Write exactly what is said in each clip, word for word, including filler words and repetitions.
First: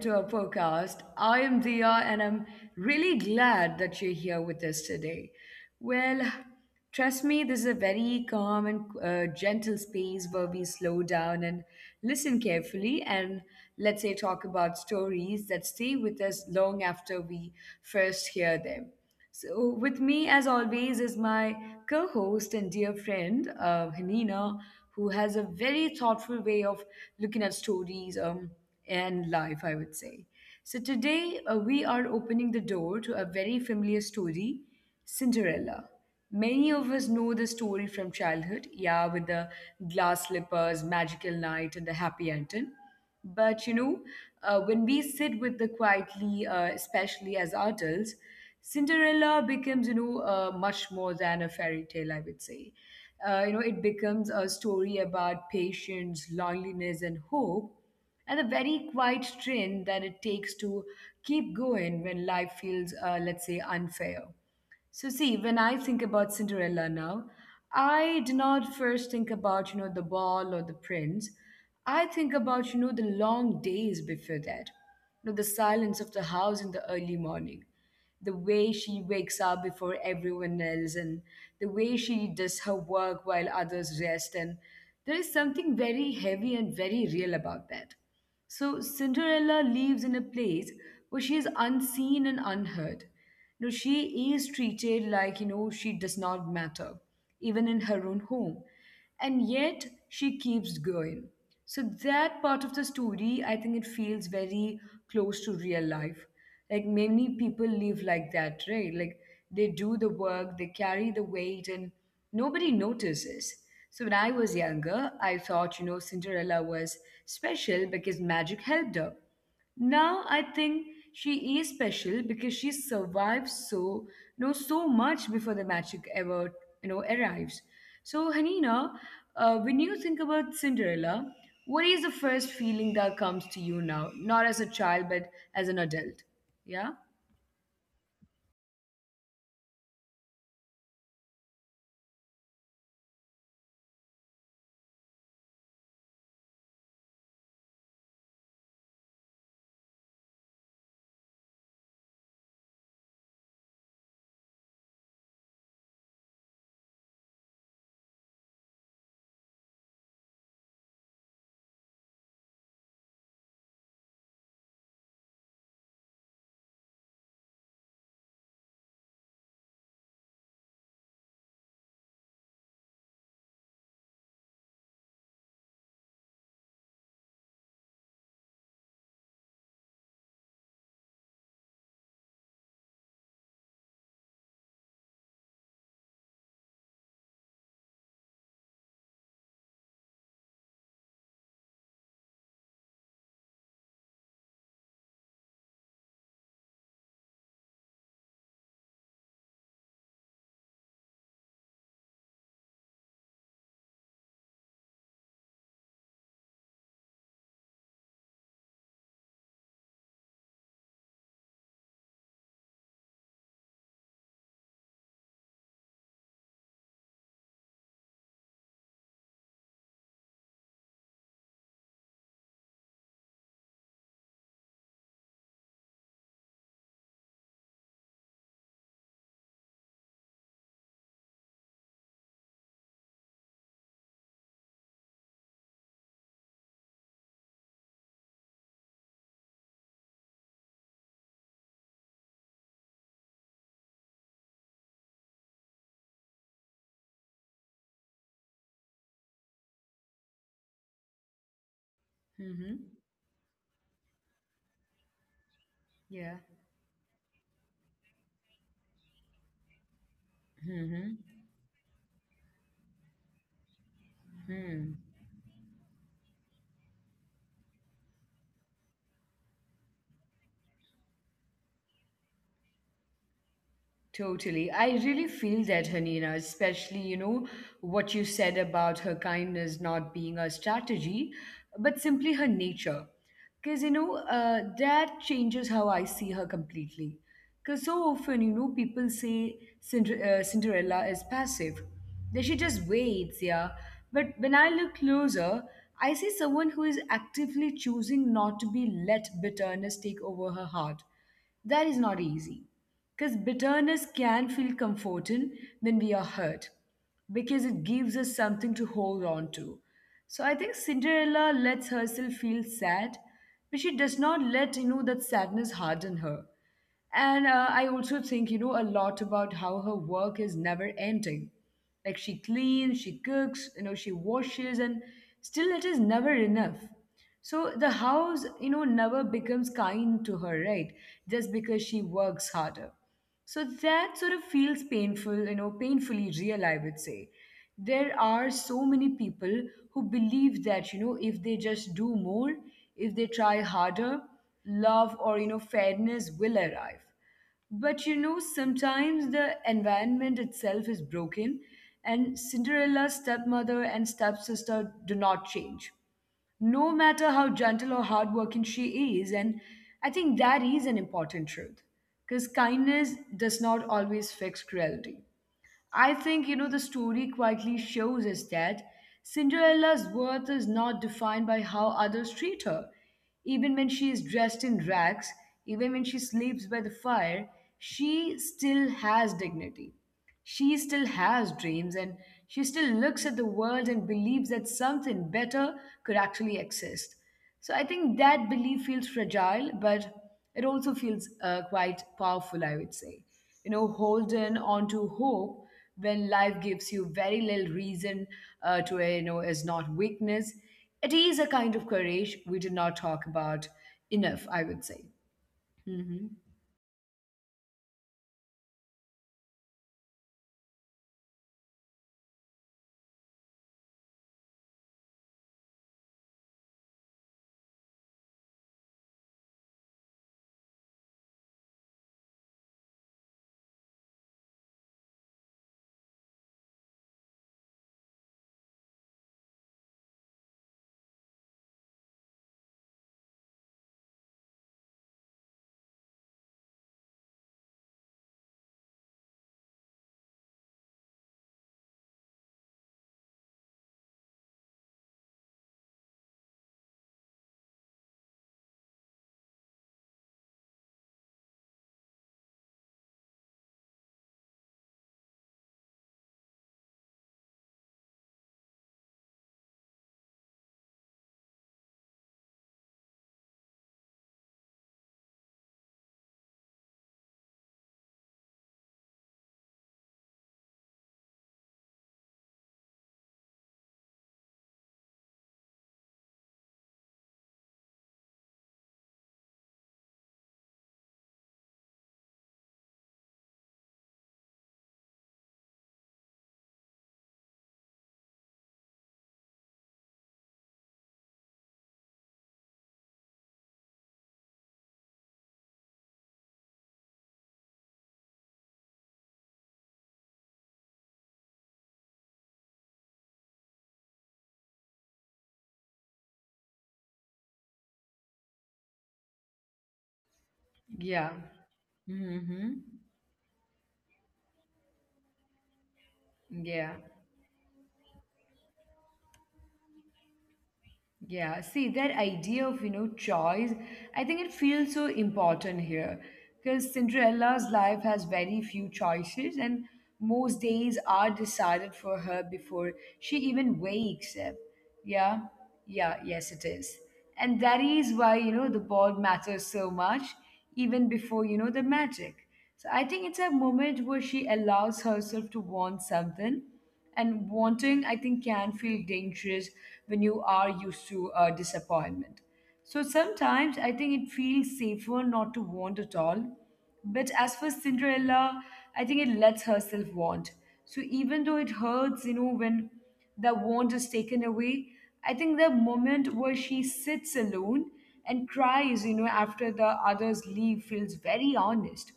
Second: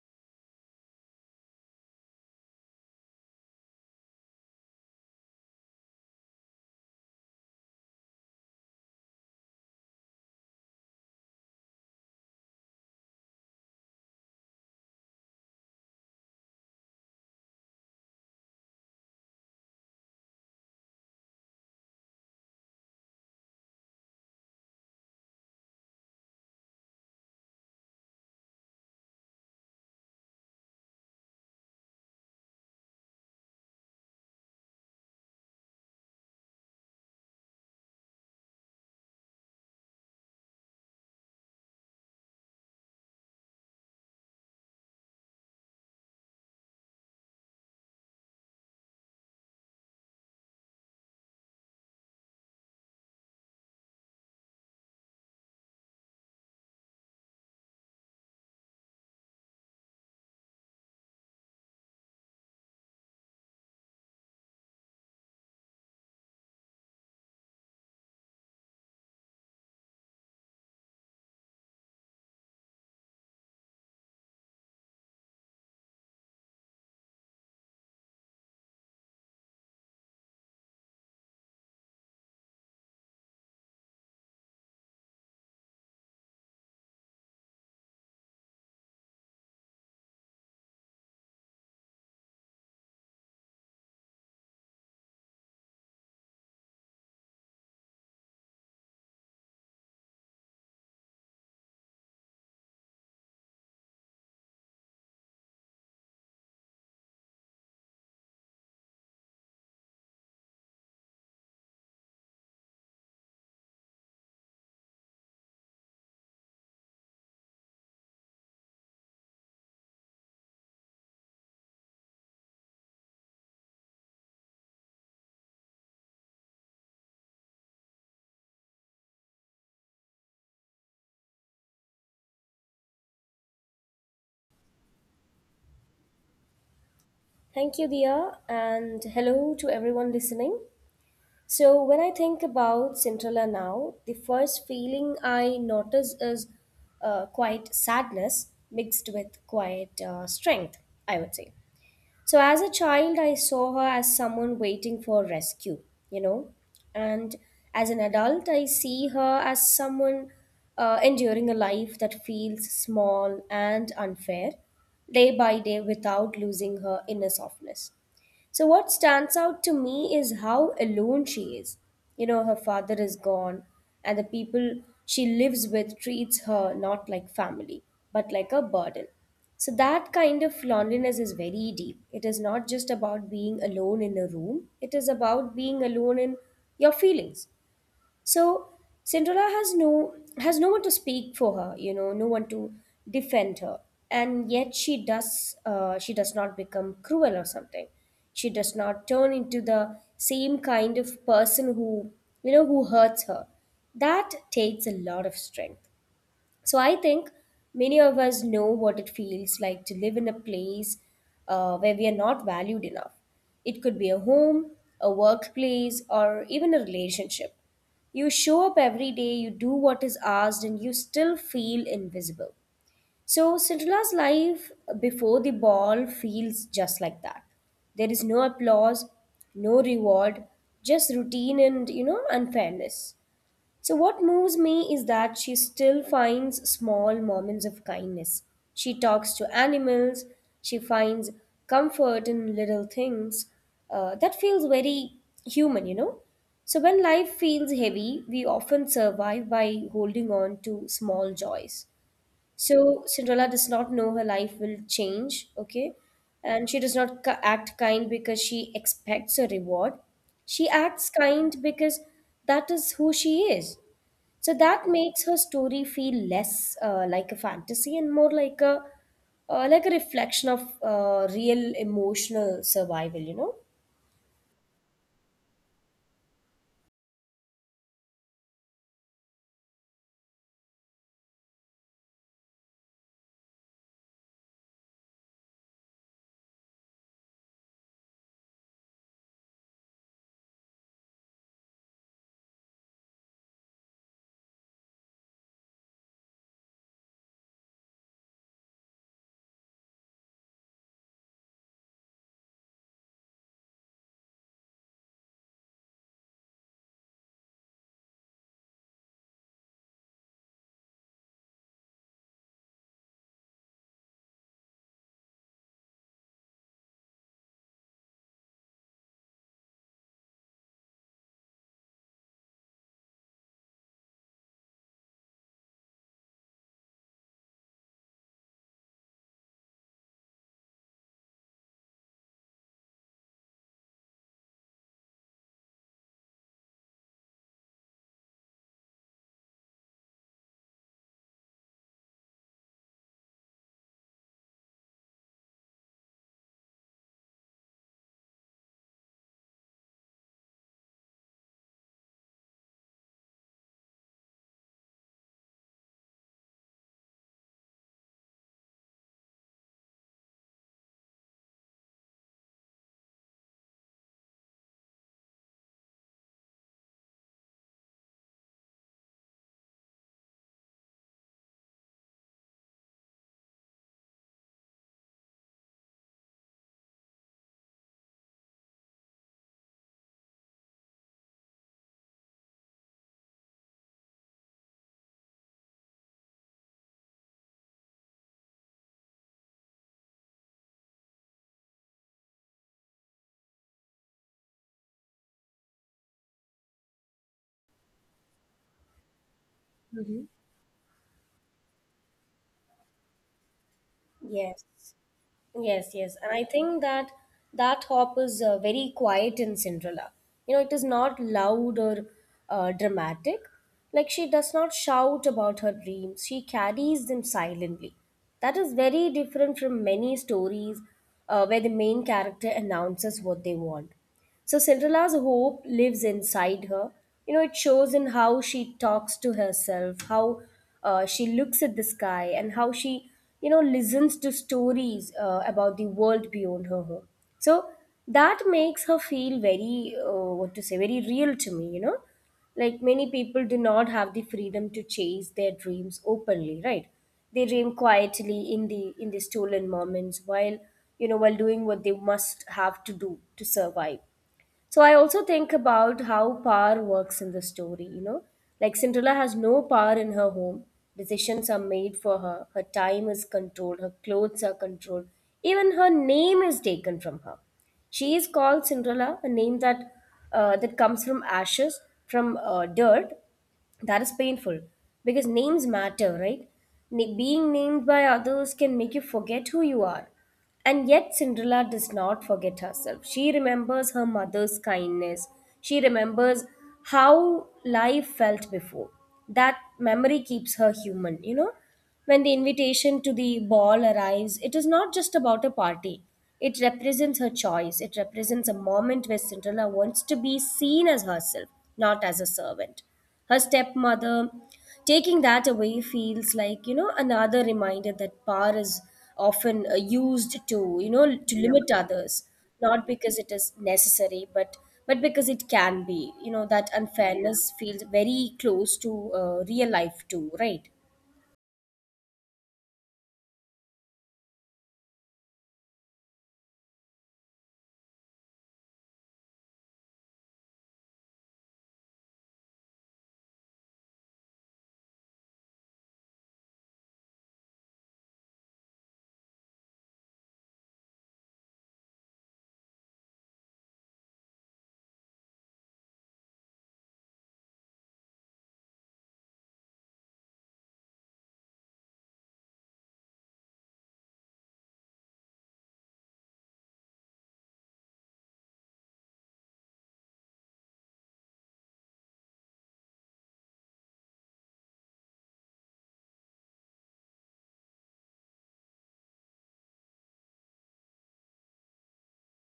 to our podcast. I am Dia, and I'm really glad that you're here with us today. Well, trust me, this is a very calm and uh, gentle space where we slow down and listen carefully, and let's say talk about stories that stay with us long after we first hear them. So, with me, as always, is my co host and dear friend, uh, Hanina, who has a very thoughtful way of looking at stories um, and life, I would say. So, today uh, we are opening the door to a very familiar story, Cinderella. Many of us know the story from childhood, yeah, with the glass slippers, magical night, and the happy ending. But you know, uh, when we sit with the quietly, uh, especially as adults, Cinderella becomes, you know, uh, much more than a fairy tale, I would say. Uh, you know, it becomes a story about patience, loneliness, and hope, and the very quiet strength that it takes to keep going when life feels, uh, let's say, unfair. So, see, when I think about Cinderella now, I do not first think about, you know, the ball or the prince. I think about, you know, the long days before that, you know, the silence of the house in the early morning, the way she wakes up before everyone else, and the way she does her work while others rest. And there is something very heavy and very real about that. So Cinderella lives in a place where she is unseen and unheard. You know, she is treated like, you know, she does not matter, even in her own home. And yet she keeps going. So that part of the story, I think it feels very close to real life. Like many people live like that, right? Like they do the work, they carry the weight, and nobody notices. So when I was younger, I thought, you know, Cinderella was special because magic helped her. Now I think she is special because she survived, so you know so much before the magic ever, you know, arrives. So Hanina, uh, when you think about Cinderella, what is the first feeling that comes to you now? Not as a child, but as an adult. Yeah. Thank you, Dia, and hello to everyone listening. So, when I think about Cinderella now, the first feeling I notice is uh, quite sadness mixed with quite uh, strength, I would say. So, as a child, I saw her as someone waiting for rescue, you know, and as an adult, I see her as someone uh, enduring a life that feels small and unfair day by day without losing her inner softness. So, what stands out to me is how alone she is. You know, her father is gone, and the people she lives with treats her not like family, but like a burden. So, that kind of loneliness is very deep. It is not just about being alone in a room, it is about being alone in your feelings. So Cinderella has no has no one to speak for her, you know, no one to defend her, and yet she does uh, she does not become cruel or something. She does not turn into the same kind of person who you know who hurts her. That takes a lot of strength. So I think many of us know what it feels like to live in a place uh, where we are not valued enough. It could be a home, a workplace, or even a relationship. You show up every day, you do what is asked, and you still feel invisible. So, Cinderella's life before the ball feels just like that. There is no applause, no reward, just routine and, you know, unfairness. So, what moves me is that she still finds small moments of kindness. She talks to animals, she finds comfort in little things. Uh, that feels very human, you know? So, when life feels heavy, we often survive by holding on to small joys. Mm-hmm. So, Cinderella does not know her life will change, okay? Yeah. And she does not ca- act kind because she expects a reward. She Mm-hmm. acts kind because that is who she is. So that Mm. makes her story feel less uh, like a fantasy and more like a uh, like a reflection of uh, real emotional survival, you know? Totally. I really feel that, Hanina, especially, you know, what you said about her kindness not being a strategy, but simply her nature. Because, you know, uh, that changes how I see her completely. Because so often, you know, people say Cinder- uh, Cinderella is passive, that she just waits, yeah. But when I look closer, I see someone who is actively choosing not to be let bitterness take over her heart. That is not easy. Because bitterness can feel comforting when we are hurt, because it gives us something to hold on to. So I think Cinderella lets herself feel sad, but she does not let you know that sadness harden her. And uh, I also think you know a lot about how her work is never ending. Like she cleans, she cooks, you know, she washes, and still it is never enough. So the house, you know, never becomes kind to her, right? Just because she works harder. So that sort of feels painful, you know, painfully real, I would say. There are so many people who believe that, you know, if they just do more, if they try harder, love or, you know, fairness will arrive. But, you know, sometimes the environment itself is broken, and Cinderella's stepmother and stepsister do not change no matter how gentle or hardworking she is. And I think that is an important truth because kindness does not always fix cruelty. I think, you know, the story quietly shows us that Cinderella's worth is not defined by how others treat her. Even when she is dressed in rags, even when she sleeps by the fire, she still has dignity. She still has dreams and she still looks at the world and believes that something better could actually exist. So I think that belief feels fragile, but it also feels uh, quite powerful, I would say. You know, holding on to hope when life gives you very little reason uh, to, uh, you know, is not hmm weakness. It is a kind of courage we did not talk about enough, I Yes, would say. yes, yes. hmm And I think that that hop is uh, very quiet in Cinderella. You know, it is not loud or uh, dramatic. Like she does not shout about her dreams, she carries them silently. That is very different from many stories uh, where the main character announces what they want. So Cinderella's hope lives inside her. You know, it shows in how she talks to herself, how uh, she looks at the sky, and how she, you know, listens to stories uh, about the world beyond her home. So that makes her feel very, uh, what to say, very real to me, you know. Like many people do not have the freedom to chase their dreams openly, right? They dream quietly in the in the stolen moments while you know while doing what they must have to do to survive. So I also think about how power works in the story, you know. Like Cinderella has no power in her home. Decisions are made for her. Her time is controlled. Her clothes are controlled. Even her name is taken from her. She is called Cinderella, a name that uh, that comes from ashes, from uh, dirt, that is painful because names matter, right? Na- being named by others can make you forget who you are, and yet, Cinderella does not forget herself. She remembers her mother's kindness. She remembers how life felt before. That memory keeps her human, you know. When the invitation to the ball arrives, it is not just about a party. It represents her choice. It represents a moment where Cinderella wants to be seen as herself, not as a servant. Her stepmother taking that away feels like, you know, another reminder that power is often uh, used to, you know, to Yeah. Yeah. limit others, not hmm because it is necessary, but but because it can be. You know, that Yeah. Yeah. unfairness feels very close to uh, real life too, right? Yeah, see that idea of, you know, choice, I think it feels so important here because Cinderella's life has very few choices and most days are decided for her before she even wakes up. Yeah, yeah, yes, it is. And that is why, you know, the ball matters so much even before, you know, the magic. So I think it's a moment where she allows herself to want something, and wanting, I think, can feel dangerous when you are used to uh, disappointment. So sometimes I think it feels safer not to want at all. But as for Cinderella, I think it lets herself want. So even though it hurts, you know, when the want is taken away, I think the moment where she sits alone and cries, you know, after the others leave feels very honest.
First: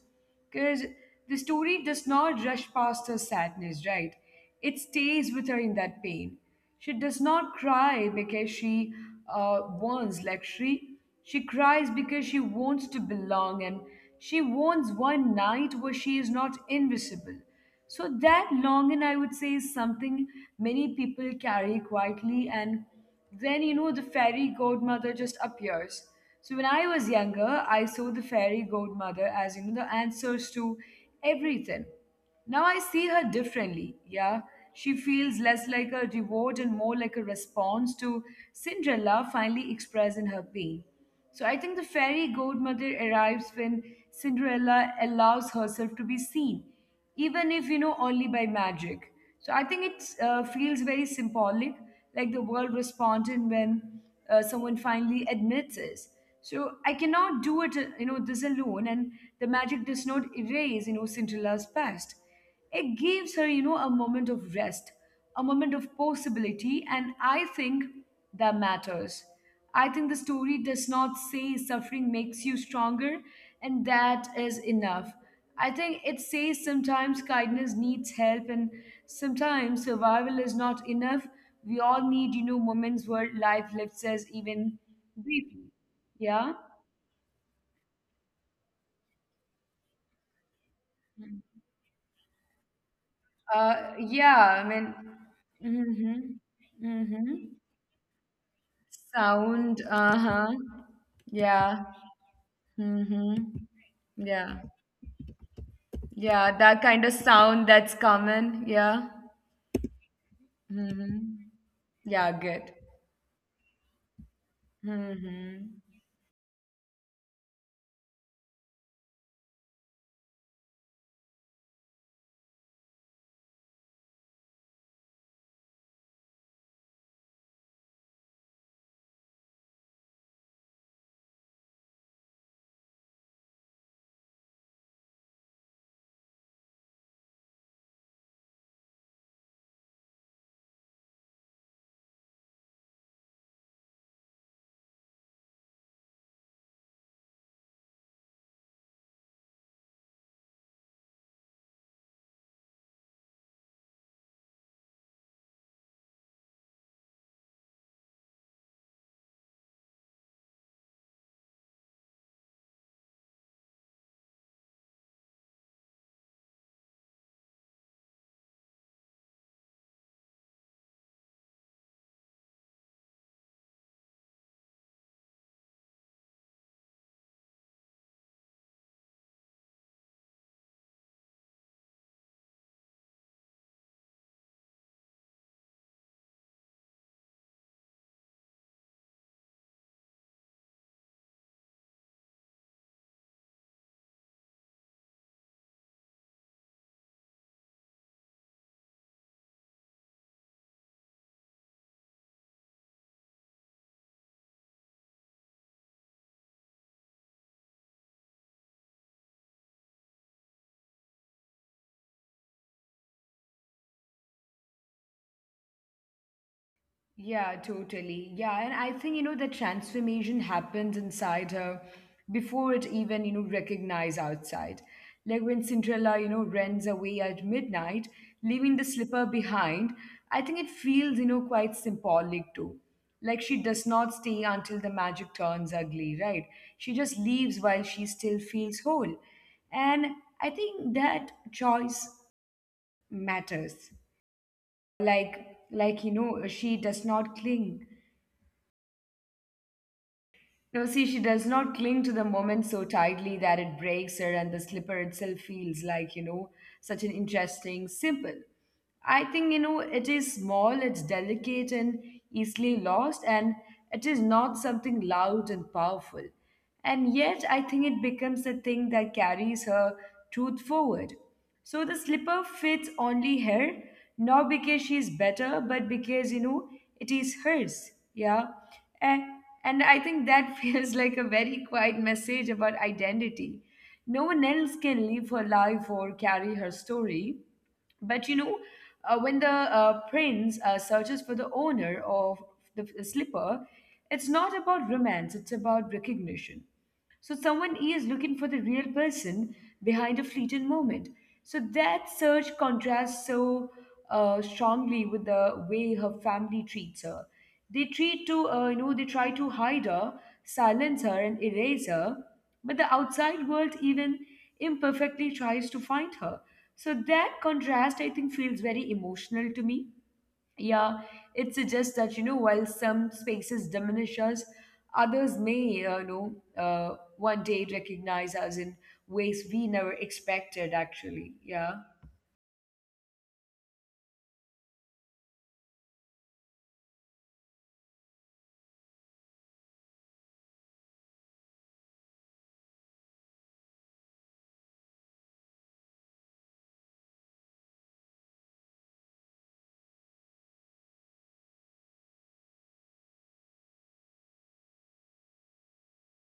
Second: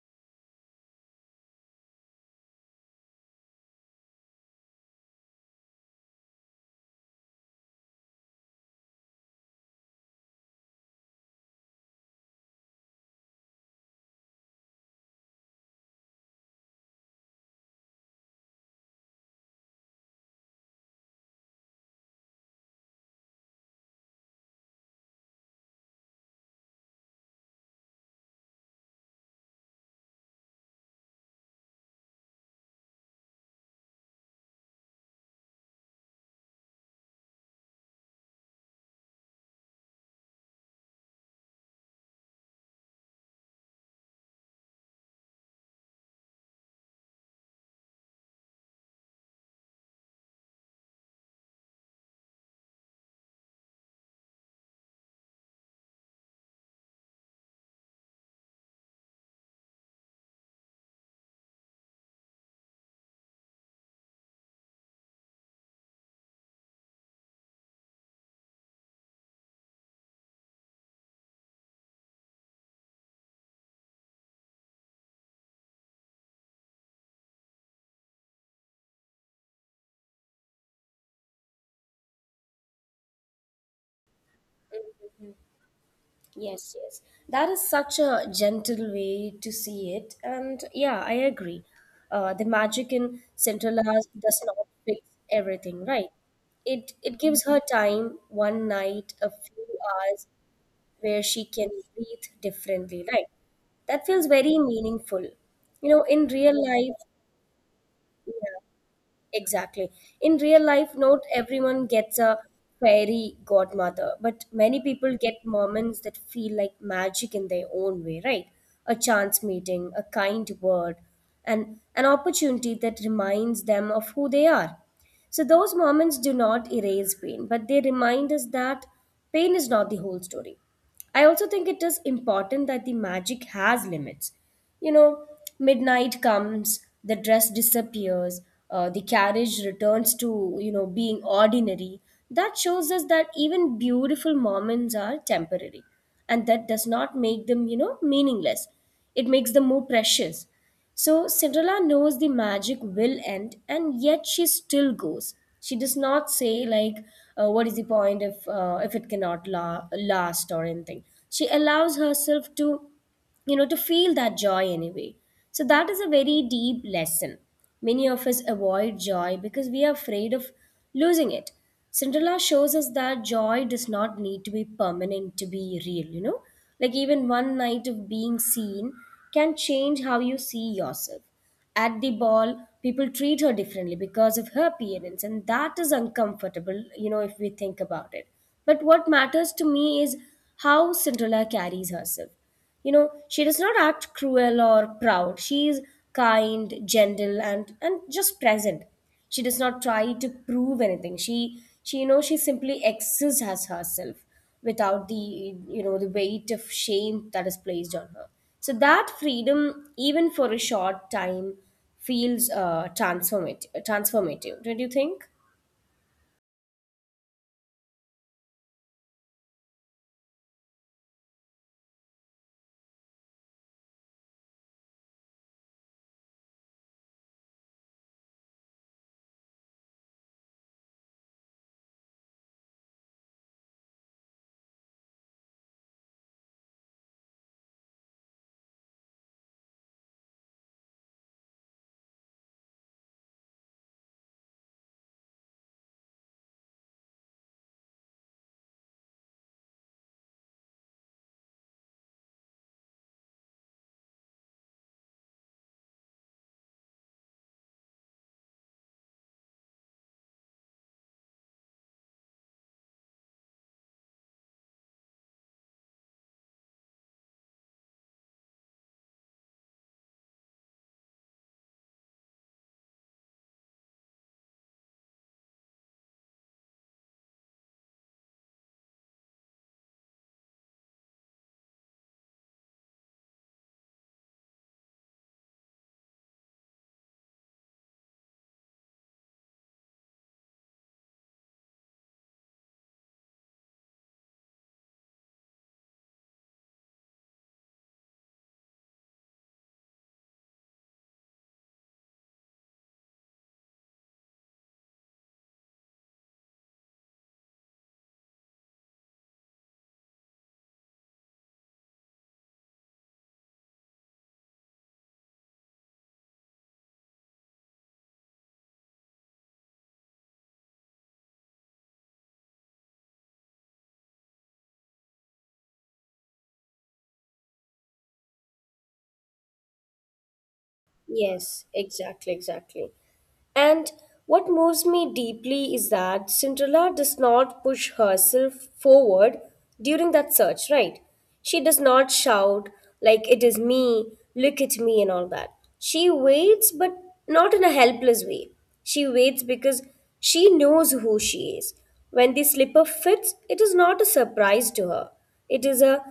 Because the story does not rush past her sadness, right? It stays with her in that pain. She does not cry because she uh, wants luxury. She cries because she wants to belong and she wants one night where she is not invisible. So that longing, I would say, is something many people carry quietly, and then, you know, the fairy godmother just appears. So when I was younger, I saw the fairy godmother as, you know, the answers to everything. Now I see her differently, yeah. She feels less like a reward and more like a response to Cinderella finally expressing her pain. So I think the fairy godmother arrives when Cinderella allows herself to be seen, even if you know only by magic. So I think it uh, feels very symbolic, like the world responded when uh, someone finally admits this. So I cannot do it, uh, you know, this alone, and the magic does not erase, you know, Cinderella's past. It gives her, you know, a moment of rest, a moment of possibility, and I think that matters. I think the story does not say suffering makes you stronger and that is enough. I think it says sometimes kindness needs help and sometimes survival is not enough. We all need, you know, moments where life lifts us even briefly. Yeah. Yes, yes. That is such a gentle way to see it. And yeah, I agree. Uh, the magic in Cinderella uh does not Yeah, I mean. fix everything, right? Mm-hmm. It it Mm-hmm. gives her time, one night, a few Sound, hours uh-huh. where she can Yeah. breathe differently, right? Mm-hmm. That feels very Yeah. meaningful. You know, in Yeah, real that life, kind of sound that's yeah, common. Yeah. exactly. In real life, not Mm-hmm. everyone gets Yeah, a good. fairy godmother, but many people get Mm-hmm. moments that feel like magic in their own way, right? A chance meeting, a kind word, and an opportunity that reminds them of who they are. So those moments do not erase pain, but they remind us that pain is not the whole story. I also think it is important that the magic has limits. You know, midnight comes, the dress disappears, uh, the carriage returns to, you know, being ordinary. That shows us that even beautiful moments are temporary. And that does not make them, you know, meaningless. It makes them more precious. So Cinderella knows the magic will end, and yet she still goes. She does not say like, uh, "What is the point if uh, if it cannot la- last or anything?" She allows herself to, you know, to feel that joy anyway. So that is a very deep lesson. Many of us avoid joy because we are afraid of losing it. Cinderella shows us that joy does not need to be permanent to be real, you know. Like, even one night of being seen can change how you see yourself. At the ball, people treat her differently because of her appearance, and that is uncomfortable, you know, if we think about it. But what matters to me is how Cinderella carries herself. You know, she does not act cruel or proud. She is kind, gentle, and, and just present. She does not try to prove anything. She she you know she simply exists as herself without the you know the weight of shame that is placed on her. So that freedom, even for a short time, feels uh, transformative, transformative don't you think? Yeah, totally. Yeah, and I think, you know, the transformation happens inside her before it even, you know, recognize outside. Like when Cinderella, you know, runs away at midnight, leaving the slipper behind, I think it feels, you know, quite symbolic too. Like she does not stay until the magic turns ugly, right? She just leaves while she still feels whole. And I think that choice matters. like like you know she does not cling. No, see, she does not cling to the moment so tightly that it breaks her, and the slipper itself feels like, you know, such an interesting symbol. I think, you know, it is small, it's delicate and easily lost, and it is not something loud and powerful. And yet, I think it becomes a thing that carries her truth forward. So the slipper fits only her, not because she's better, but because, you know, it is hers. Yeah. And, and I think that feels like a very quiet message about identity. No one else can live her life or carry her story, but you know, uh, when the uh, prince uh, searches for the owner of the slipper, it's not about romance, it's about recognition. So someone is looking for the real person behind a fleeting moment. So that search contrasts so uh, strongly with the way her family treats her. They treat to, uh, you know, they try to hide her, silence her, and erase her. But the outside world, even imperfectly, tries to find her. So that contrast, I think, feels very emotional to me. Yeah, it suggests that, you know, while some spaces diminish us, others may, uh, you know, uh, one day recognize us in ways we never expected, actually. Yeah. Yes, exactly, exactly. And what moves me deeply is that Cinderella does not push herself forward during that search, right? She does not shout, like, it is me, look at me, and all that. She waits, but not in a helpless way. She waits because she knows who she is. When the slipper fits, it is not a surprise to her. It is a,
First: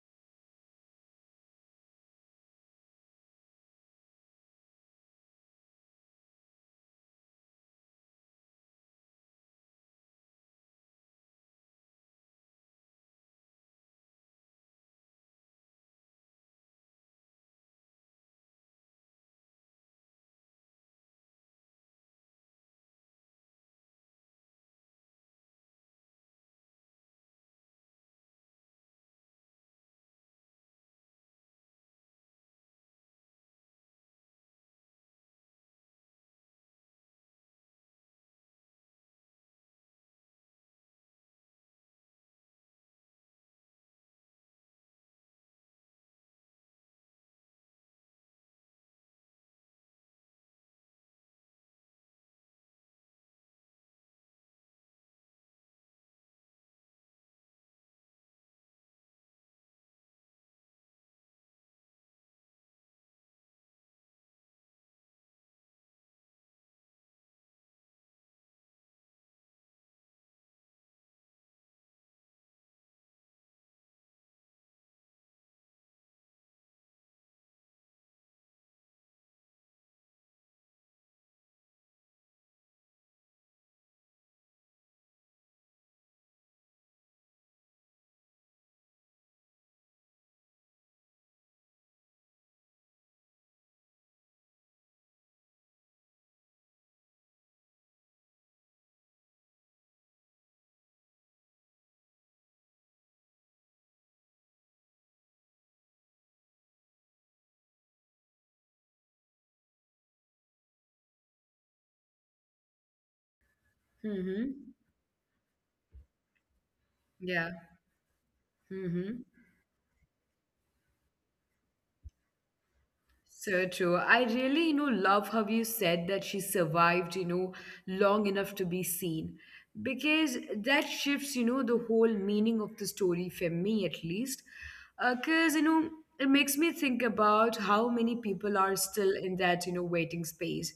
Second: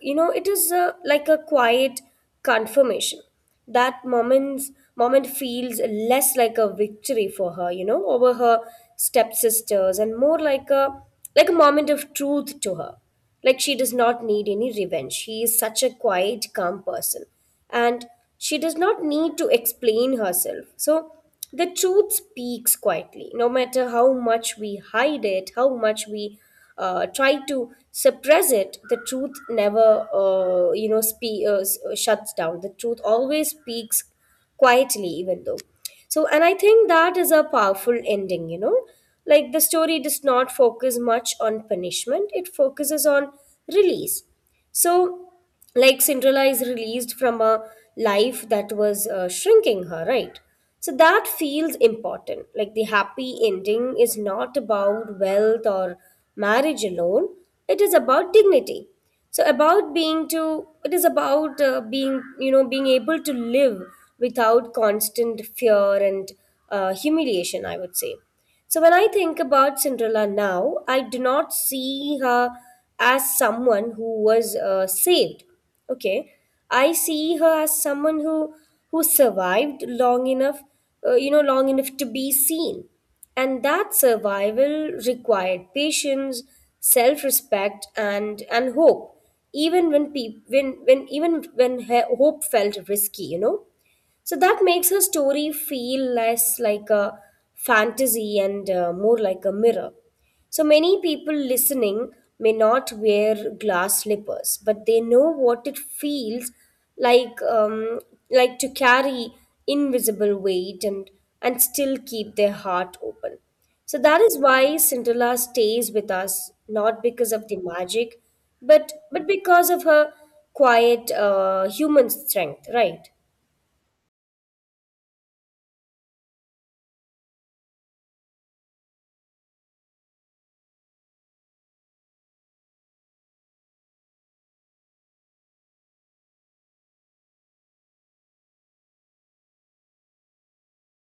you know, it is a, like a quiet confirmation. That moments moment feels less like a victory for her, you know, over her stepsisters, and more like a like a moment of truth to her. Like she does not need any revenge, she is such a quiet, calm person, and she does not need to explain herself. So the truth speaks quietly, no matter how much we hide it, how much we uh, try to suppress it. The truth never, uh, you know, spe- uh, s- uh, shuts down. The truth always speaks quietly, even though. So, and I think that is a powerful ending, you know. Like the story does not focus much on punishment, it focuses on release. So, like Cinderella is released from a life that was uh, shrinking her, right? So that feels important. Like the happy ending is not about wealth or marriage alone. It is about dignity. So about being to it is about uh, being, you know, being able to live without constant fear and uh, humiliation, I would say. So when I think about Cinderella now, I do not see her as someone who was uh, saved. Okay, I see her as someone who who survived long enough, uh, you know, long enough to be seen, and that survival required patience, self-respect, and and hope. Even when peop when when even when her hope felt risky, you know. So that makes her story feel less like a fantasy and uh, more like a mirror. So many people listening may not wear glass slippers, but they know what it feels like um, like to carry invisible weight and and still keep their heart open. So that is why Mm-hmm. Cinderella stays with us, not because of the Yeah. magic, but but Mm-hmm. because of her quiet uh, human strength, right? So true. I really, you know, love how you said that she survived, you know, long enough to be seen. Because that shifts, you know, the whole meaning of the story for me at least. Because, you know, it makes me think about how many people are still in that, you know, waiting space.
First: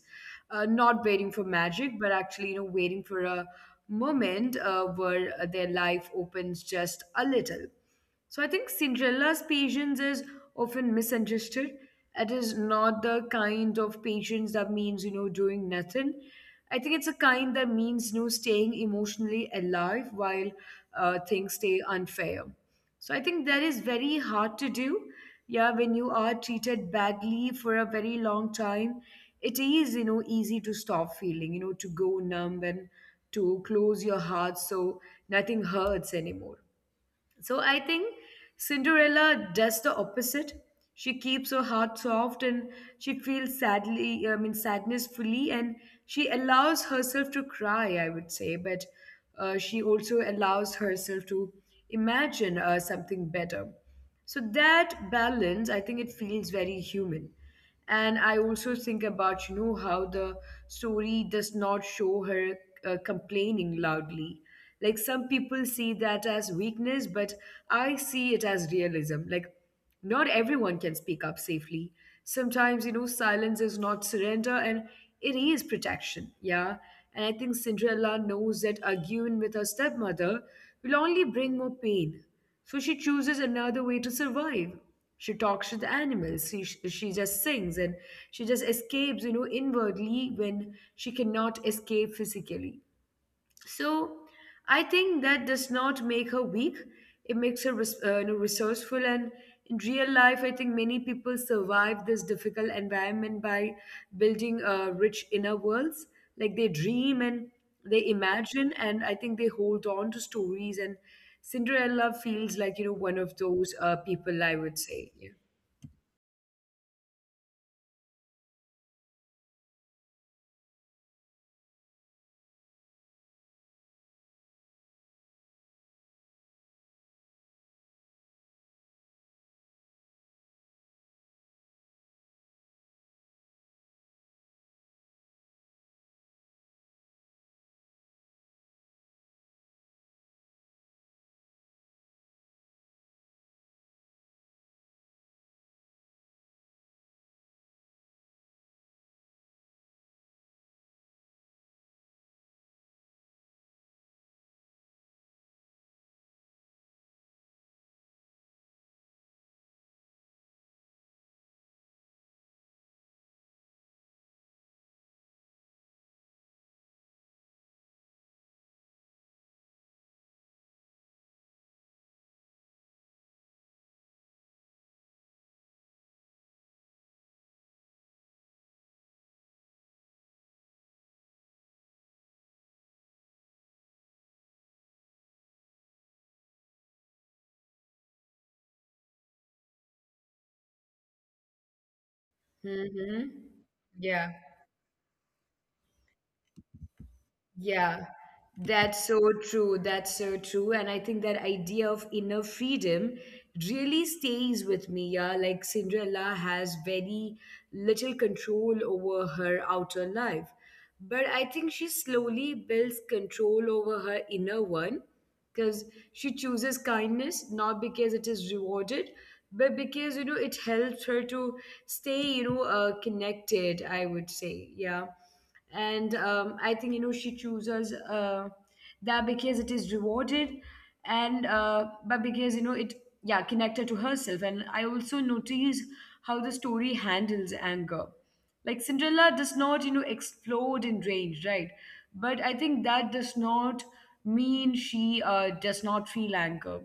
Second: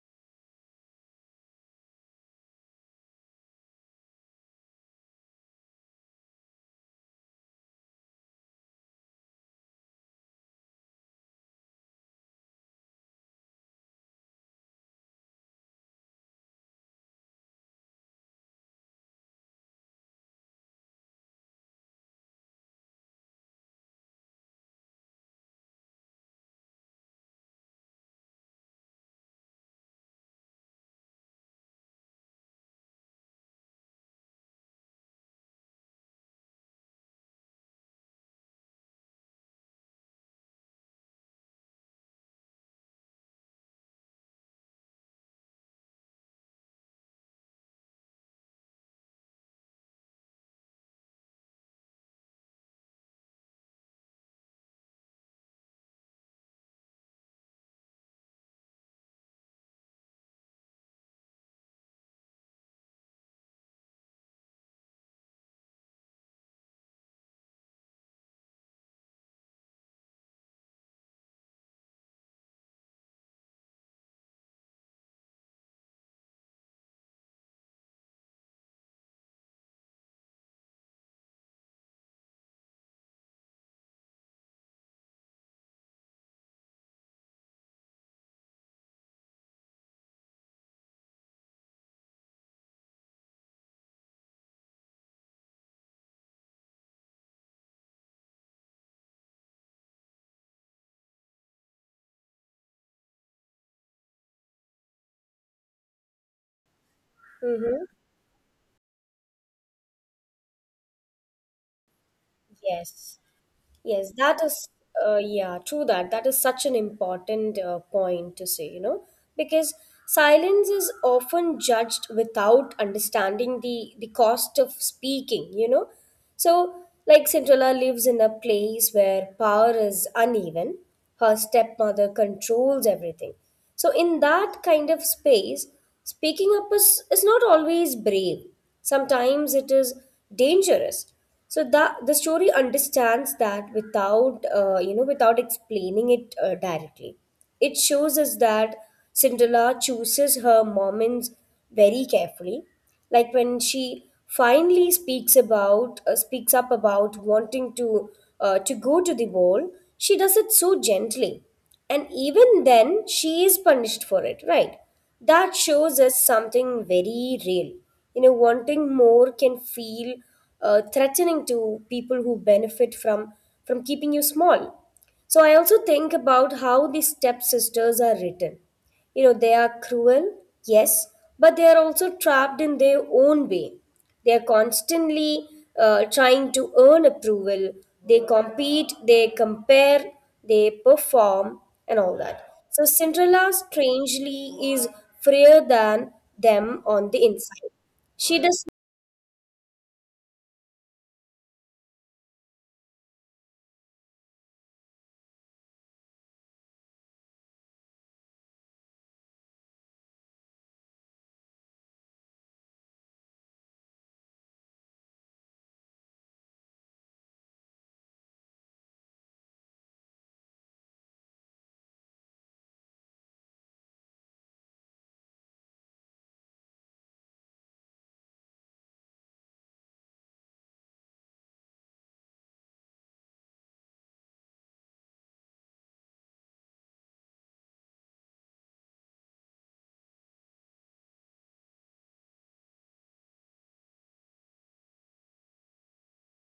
Uh, not waiting for magic, but actually, you know, waiting for a moment uh, where their life opens just a little. So I think Cinderella's patience is often misunderstood. It is not the kind of patience that means, you know, doing nothing. I think it's a kind that means, you know, staying emotionally alive while uh, things stay unfair. So I think that is very hard to do. Yeah, when you are treated badly for a very long time, it is, you know, easy to stop feeling, you know, to go numb and to close your heart so nothing hurts anymore. So I think Cinderella does the opposite. She keeps her heart soft and she feels sadly, I mean, sadness fully, and she allows herself to cry, I would say, but uh, she also allows herself to imagine uh, something better. So that balance, I think it feels very human, and I also think about, you know how the story does not show her uh, complaining loudly. Like some people see that as weakness, but I see it as realism. Like, not everyone can speak up safely. Sometimes, you know silence is not surrender, and it is protection. Yeah, and I think Cinderella knows that arguing with her stepmother will only bring more pain, so she chooses another way to survive. She talks to the animals. She, she just sings, and she just escapes, you know, inwardly, when she cannot escape physically. So I think that does not make her weak. It makes her res- uh, you know, resourceful. And in real life, I think many people survive this difficult environment by building uh, rich inner worlds. Like, they dream and they Mm-hmm. imagine, and I think they hold on to stories. And Cinderella feels like, you know one of Yes, those uh, people, I yes, would that say. is, Yeah. uh, yeah, true that. That is such an important uh, point to say, you know, because silence is often judged without understanding the the cost of speaking, you know. So, like Cinderella lives in a place where power is uneven. Her stepmother controls everything. So, in that kind of space, speaking up is, is not always brave. Sometimes it is dangerous. So that the story understands that without uh, you know without explaining it uh, directly. It shows us that Cinderella chooses her moments very carefully. Like when she finally speaks about uh, speaks up about wanting to uh, to go to the wall, she does it so gently, and even then she is punished for it, right? That shows us something very real. You know, wanting more can feel uh, threatening to people who benefit from from keeping you small. So I also think about how the stepsisters are written. You know, they are cruel, yes, but they are also trapped in their own way. They are constantly uh, trying to earn approval. They compete, they compare, they perform, and all that. Mm-hmm. So Cinderella, Yeah. strangely, is freer than them on the Yeah, inside. She that's does. so true. That's so true. And I think that idea of inner freedom really stays with me. Yeah, like Cinderella has very little control over her outer life, but I think she slowly builds control over her inner one, because she chooses kindness not because it is rewarded, but because, you know it helps her to stay, you know uh, connected, I would say. Yeah. And um, I think, you know she chooses uh, that because it is rewarded and uh, but because, you know it, yeah, connected to herself. And I also notice how the story handles anger. Like, Cinderella does not, you know explode in rage, right? But I think that does not mean she uh, does not feel anger.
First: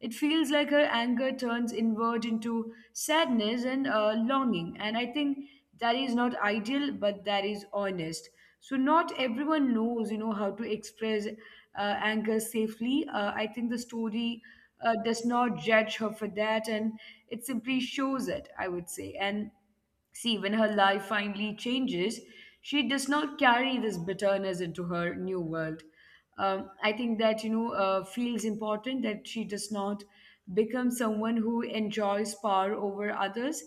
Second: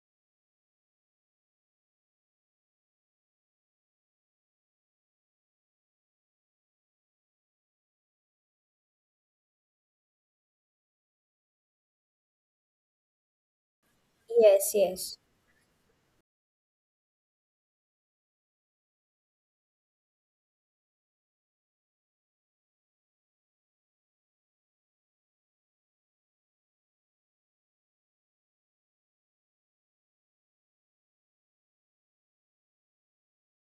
It feels like her anger turns inward into sadness and uh, longing. And I think that is not ideal, but that is honest. So not everyone knows, you know, how to express uh, anger safely. Uh, I think the story Yes, uh, yes. does not judge her for that, and it simply shows it, I would say. And see, when her life finally changes, she does not carry this bitterness into her new world. Um, I think that, you know, uh, feels important that she does not become someone who enjoys power over others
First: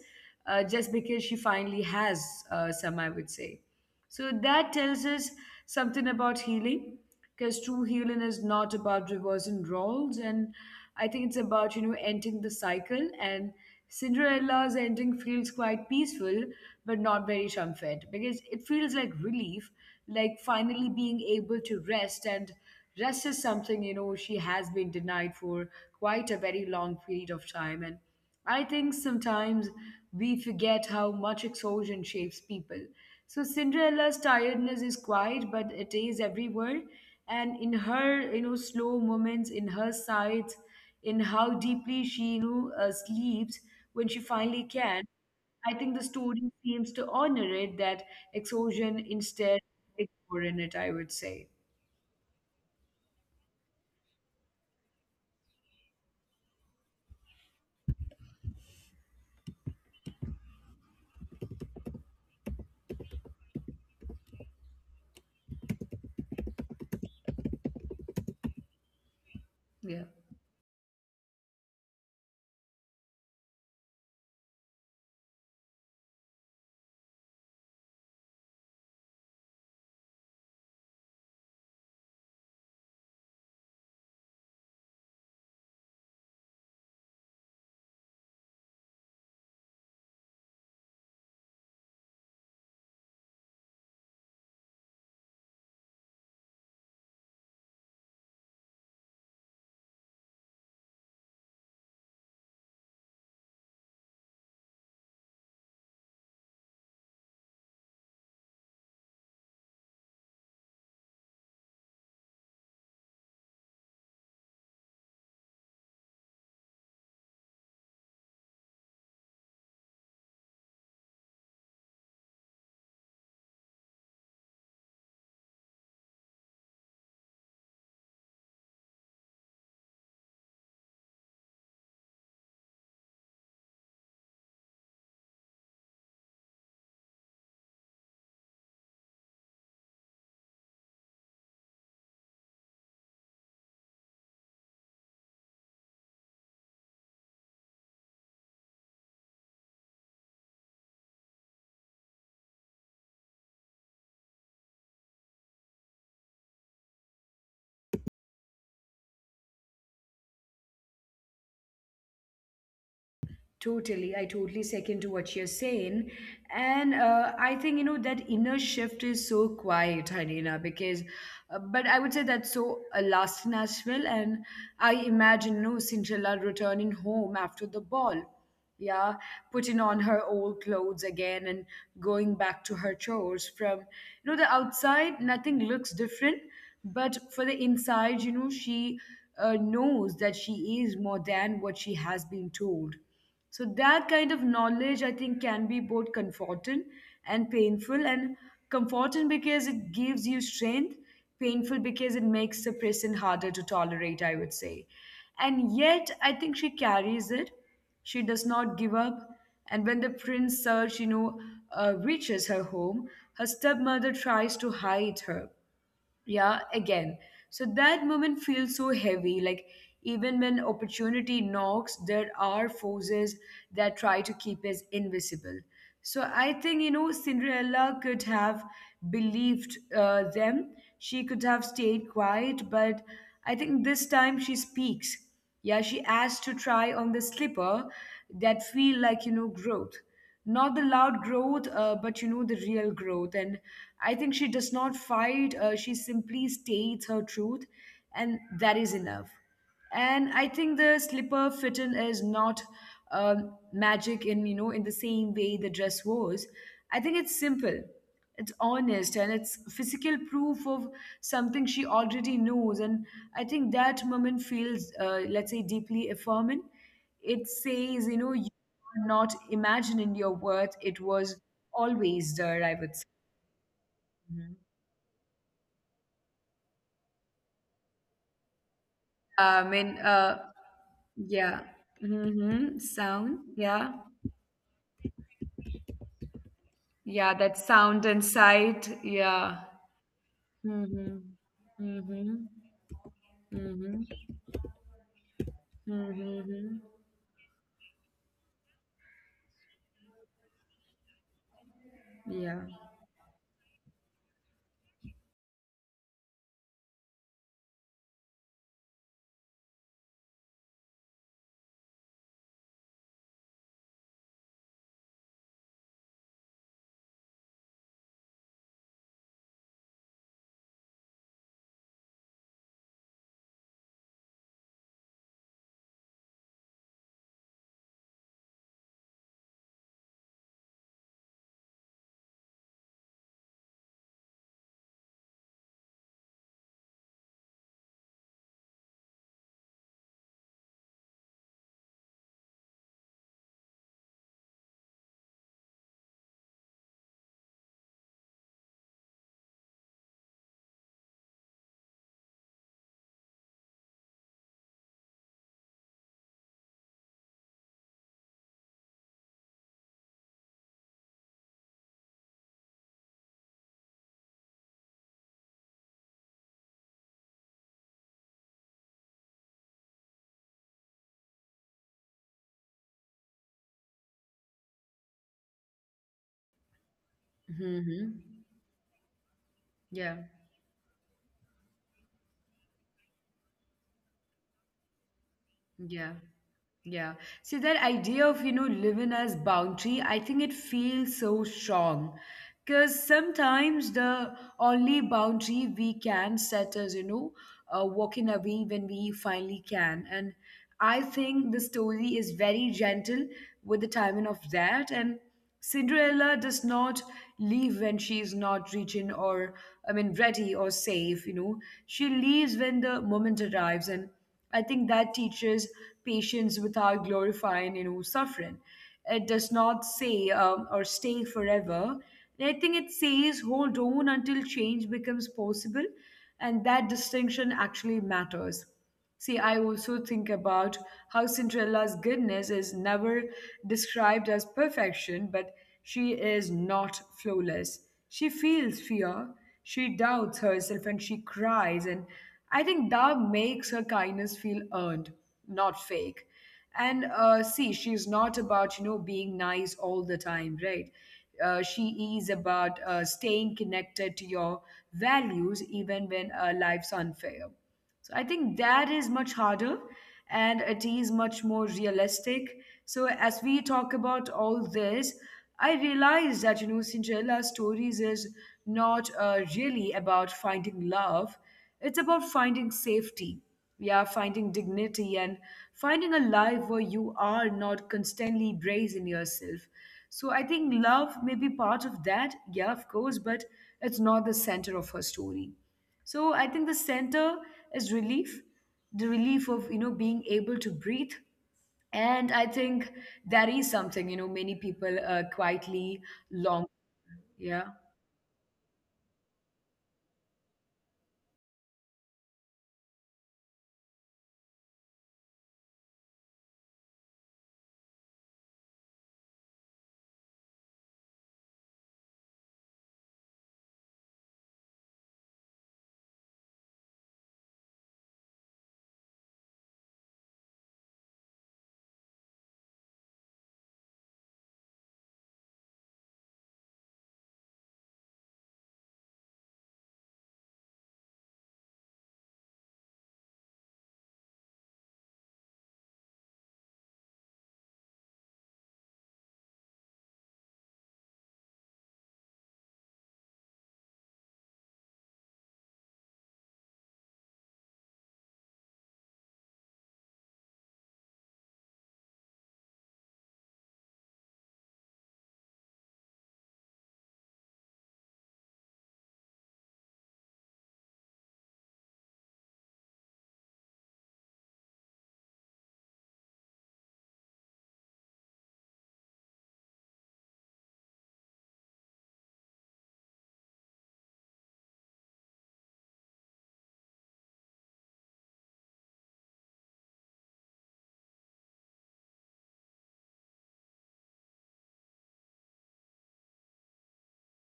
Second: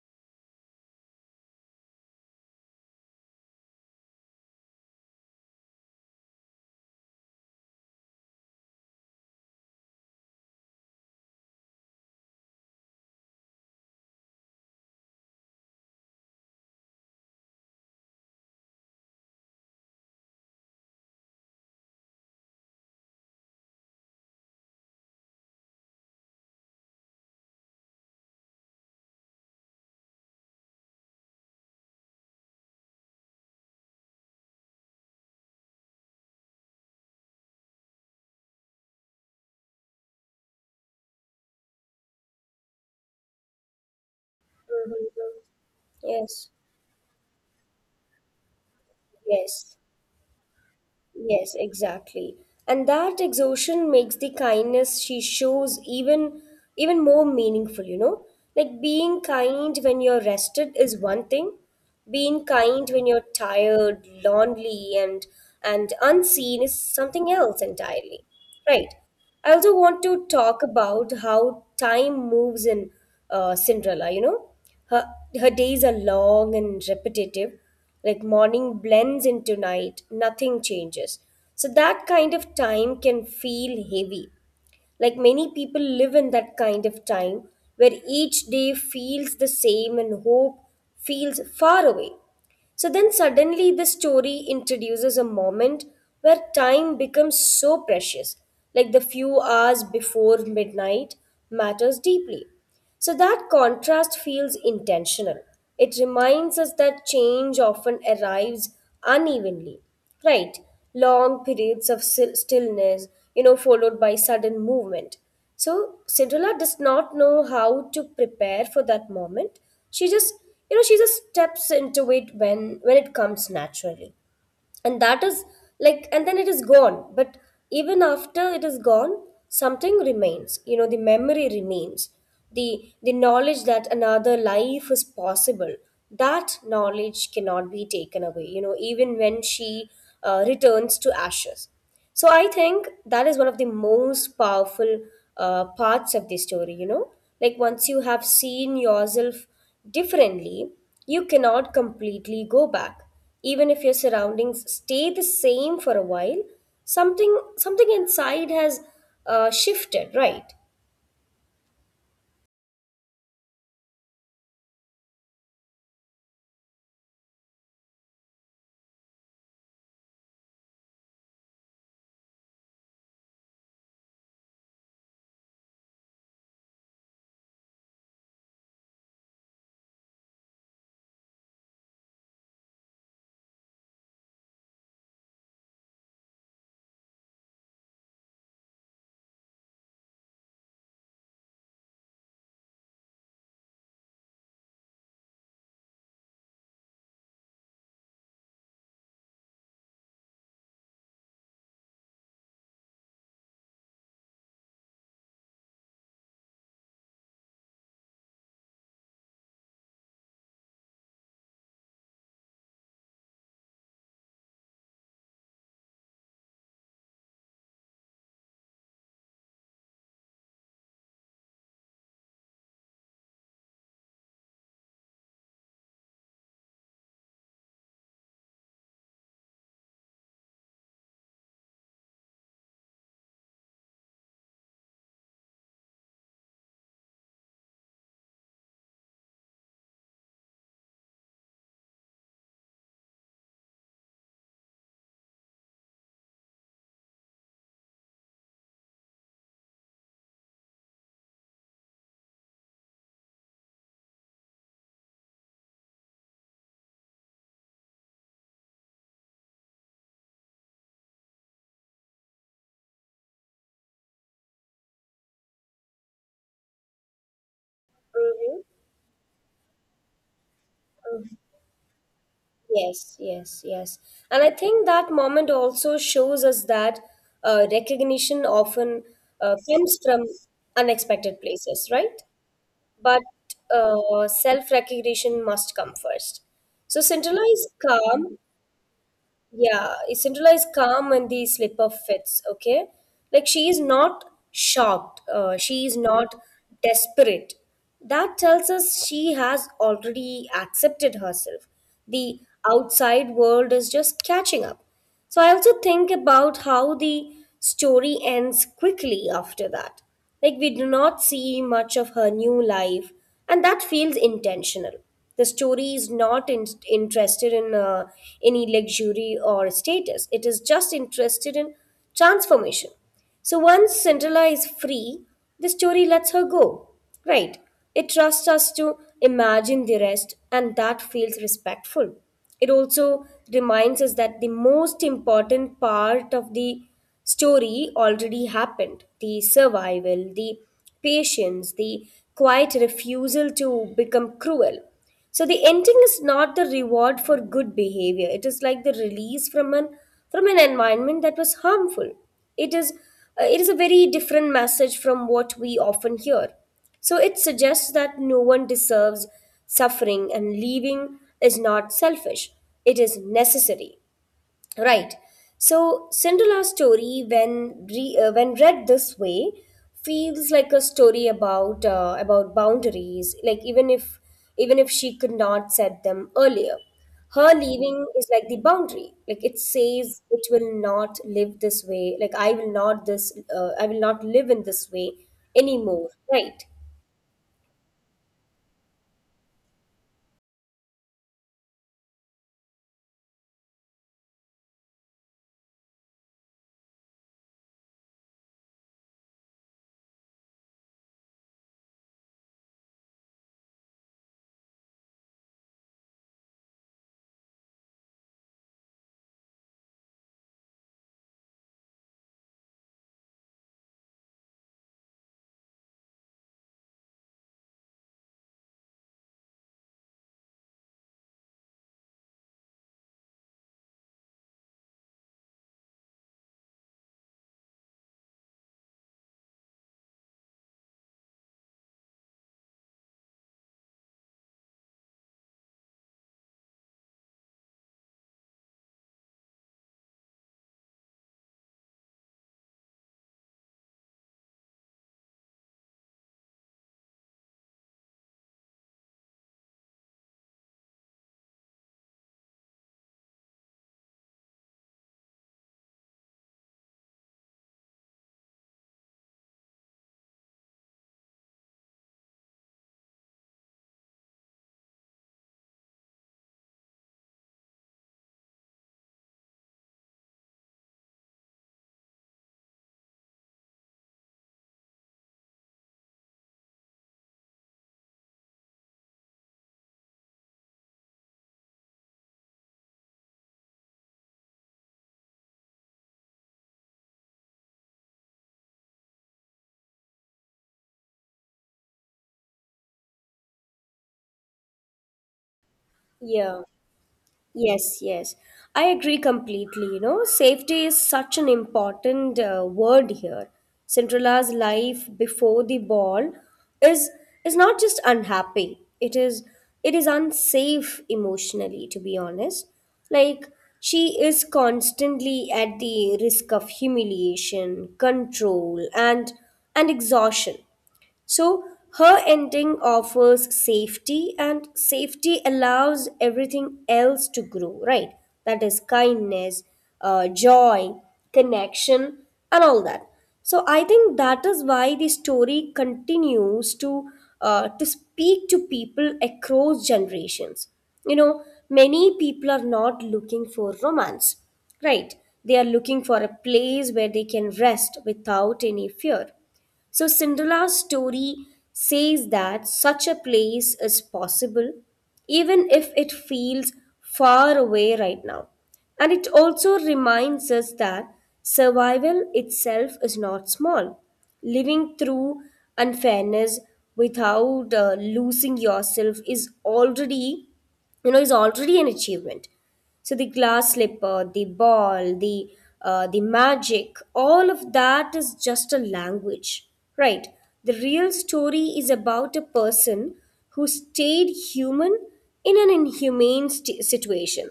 uh, just because she finally has uh, some, I would say. So that tells us something about healing, because true healing is not about reversing roles, and I think it's about, you know ending the cycle. And Cinderella's ending feels quite peaceful, but not very triumphant, because it feels like relief, like finally being able to rest. And rest is something, you know she has been denied for quite a very long period of time, and I think sometimes we forget how much exhaustion shapes people. So Cinderella's tiredness is quiet, but it is everywhere. And in her, you know, slow moments, in her sights, in how deeply she, you know, uh, sleeps when she finally can, Mhm. I think the Yes, story seems to honor it, that exhaustion, instead yes. of ignoring it, I would Yes, say. exactly. And that exhaustion makes the kindness she shows even even more meaningful, you know? Like being kind when you're rested is one thing. Being kind when you're tired, lonely, and and unseen is something else entirely. Right. I also want Yeah. to talk about how time moves in uh, Cinderella, you know? Her her days are long and repetitive, like morning blends into night, nothing changes. So that kind of time can feel heavy. Like many people live in that kind of time, where each day feels the same and hope feels far away. So then suddenly the story introduces a moment where time becomes so precious, like the few hours before midnight matters deeply. So that contrast feels intentional. It reminds us that change often arrives unevenly. Right, long periods of sil- stillness, you know, followed by sudden movement. So Cinderella does not know how to prepare for that moment. She just, you know, she just steps into it when when it comes naturally, and that is, like, and then it is gone. But even after it is gone, something remains. You know, the memory remains. The the knowledge that another life is possible. That knowledge cannot be taken away. You know, even when she uh, returns to ashes. So I think that is one of the most powerful uh, parts of the story, you know? Like once you have seen yourself differently, you cannot completely go back. Even if your surroundings stay the same for a while, something something inside has uh, shifted, right? Totally. I totally second to what you're saying. And uh, I think, you know, that inner shift is so quiet, Harina, because, uh, but I would say that's so uh, lasting as well. And I imagine, you know, Cinderella returning home after the ball. Yeah, putting on her old clothes again and going back to her chores. From, you know, the outside, nothing looks different. But for the inside, you know, she uh, knows that she is more than what she has been told. So that kind of knowledge, I think, can be both comforting and painful. And comforting because it gives you strength, painful because it makes the person harder to tolerate, I would say. And yet, I think she carries it. She does not give up. And when the prince search, you know, uh, reaches her home, her stepmother tries to hide her. Yeah, again, so that moment feels so heavy. Like, even when opportunity knocks, there are forces that try to keep us invisible. So I think, you know Cinderella could have believed uh, them. She could have stayed quiet, but I think this time she speaks. Yeah, she asks to try on the slipper. That feel like, you know growth, not the loud growth, uh, but, you know the real growth. And I think she does not fight. uh, she simply states her truth, and that is enough. And I think the slipper fitting is not, um, magic in, you know in the same way the dress was. I think it's simple, it's honest, and it's physical proof of something she already knows. And I think that moment feels, uh, let's say, deeply affirming. It says, you know, you Mm-hmm. are not imagining your worth. It was always there, I would say. Yes, yes, yes. And Mhm. I think that moment also shows us that uh, recognition often uh, I mean, comes from uh, unexpected yeah. places, right? Mm-hmm. But Sound, yeah. uh, self recognition must come first. So Yeah, Cinderella that is sound and calm. sight, yeah. Yeah, Cinderella is calm Mm-hmm. when the slipper Mm-hmm. fits. Okay, like she is Mm-hmm. not shocked. Uh, she is Mm-hmm. not Mm-hmm. desperate. That tells us she has already accepted herself. The Yeah. outside world is just catching up. So I also think about how the story ends quickly after that. Like we do not see much of her new life, and that feels intentional. The story is not in- interested in uh, any luxury or status. It is just interested in transformation. So once Cinderella is free, the story lets her go. Right. It trusts us to imagine the rest, and that feels respectful. It also reminds us that the most important part of the story already happened: the survival, the patience, the quiet refusal to become cruel. So the ending is not the reward for good behavior. It is like the release from an from an environment that was harmful. It is uh, it is a very different message from what we often hear. So it suggests that no one deserves suffering, and leaving is not selfish. It is necessary. Right. So Cinderella's story, when re, uh, when read this way, feels like a story about uh, about boundaries. Like even if even if she could not set them earlier, her Mm-hmm. leaving is like the boundary. Like it Yeah. says, it will not live this way. Like I will not this. Uh, I will not live in this way Yeah. anymore. Right. Yeah. See, that idea of, you know, living as boundary, I think it feels so strong. Because sometimes the only boundary we can set is, you know, uh, walking away when we finally can. And I think the story is very gentle with the timing of that. And Cinderella does not leave when she is not reaching or, I mean, ready or safe, you know. She leaves when the moment arrives. And I think that teaches patience without glorifying, you know, suffering. It does not say um, or stay forever. And I think it says hold on until change becomes possible, and that distinction actually matters. See, I also think about how Cinderella's goodness is never described as perfection, but she is not flawless. She feels fear, she doubts herself, and she cries. And I think that makes her kindness feel earned, not fake. And uh, see, she's not about, you know, being nice all the time, right? Uh, she is about uh, staying connected to your values, even when uh, life's unfair. So I think that is much harder, and it is much more realistic. So as we talk about all this, I realize that, you know Cinderella stories is not uh, really about finding love. It's about finding safety. Yeah, finding dignity and finding a life where you are not constantly bracing yourself. So I think love may be part of that, yeah, of course, but it's not the center of her story. So I think the center is relief, the relief of, you know being able to breathe. And I think that is something, you know many people uh, quietly Yeah. long. Yeah. Yes, yes. I agree completely. You know, safety is such an important uh, word here. Cinderella's life before the ball is is not just unhappy. It is it is unsafe emotionally, to be honest. Like she is constantly at the risk of humiliation, control, and and exhaustion. So her ending offers safety, and safety allows everything else to grow, right? That is kindness, uh, joy, connection, and all that. So I think that is why the story continues to uh, to speak to people across generations. You know, many people are not looking for romance, right? They are looking for a place where they can rest without any fear. So Cinderella's story says that such a place is possible, even if it feels far away right now. And it also reminds us that survival itself is not small. Living through unfairness without uh, losing yourself is already, you know, is already an achievement. So the glass slipper, the ball, the uh, the magic, all of that is just a language, right? The real story is about a person who stayed human in an inhumane st- situation.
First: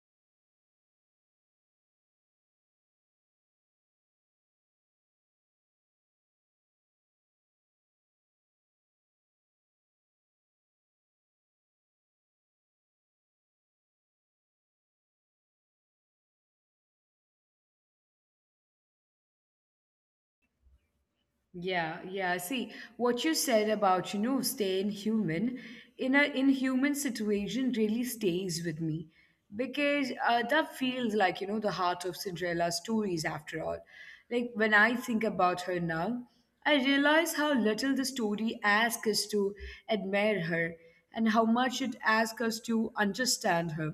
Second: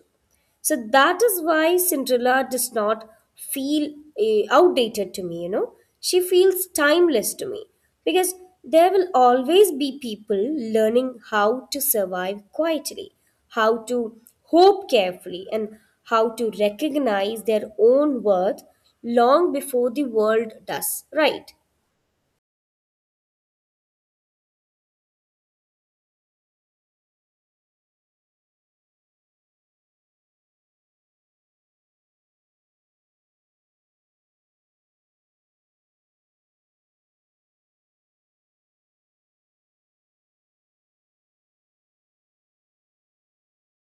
So that is why Cinderella does not feel eh, outdated to me, you know. She feels timeless to me because there will always be people learning how to survive quietly, how to hope carefully, and how to recognize their own worth long before the world does, right? Yeah, yeah. See, what you said about, you know, staying human in a inhuman situation really stays with me, because uh, that feels like, you know, the heart of Cinderella's stories after all. Like, when I think about her now, I realize how little the story asks us to admire her and how much it asks us to understand her.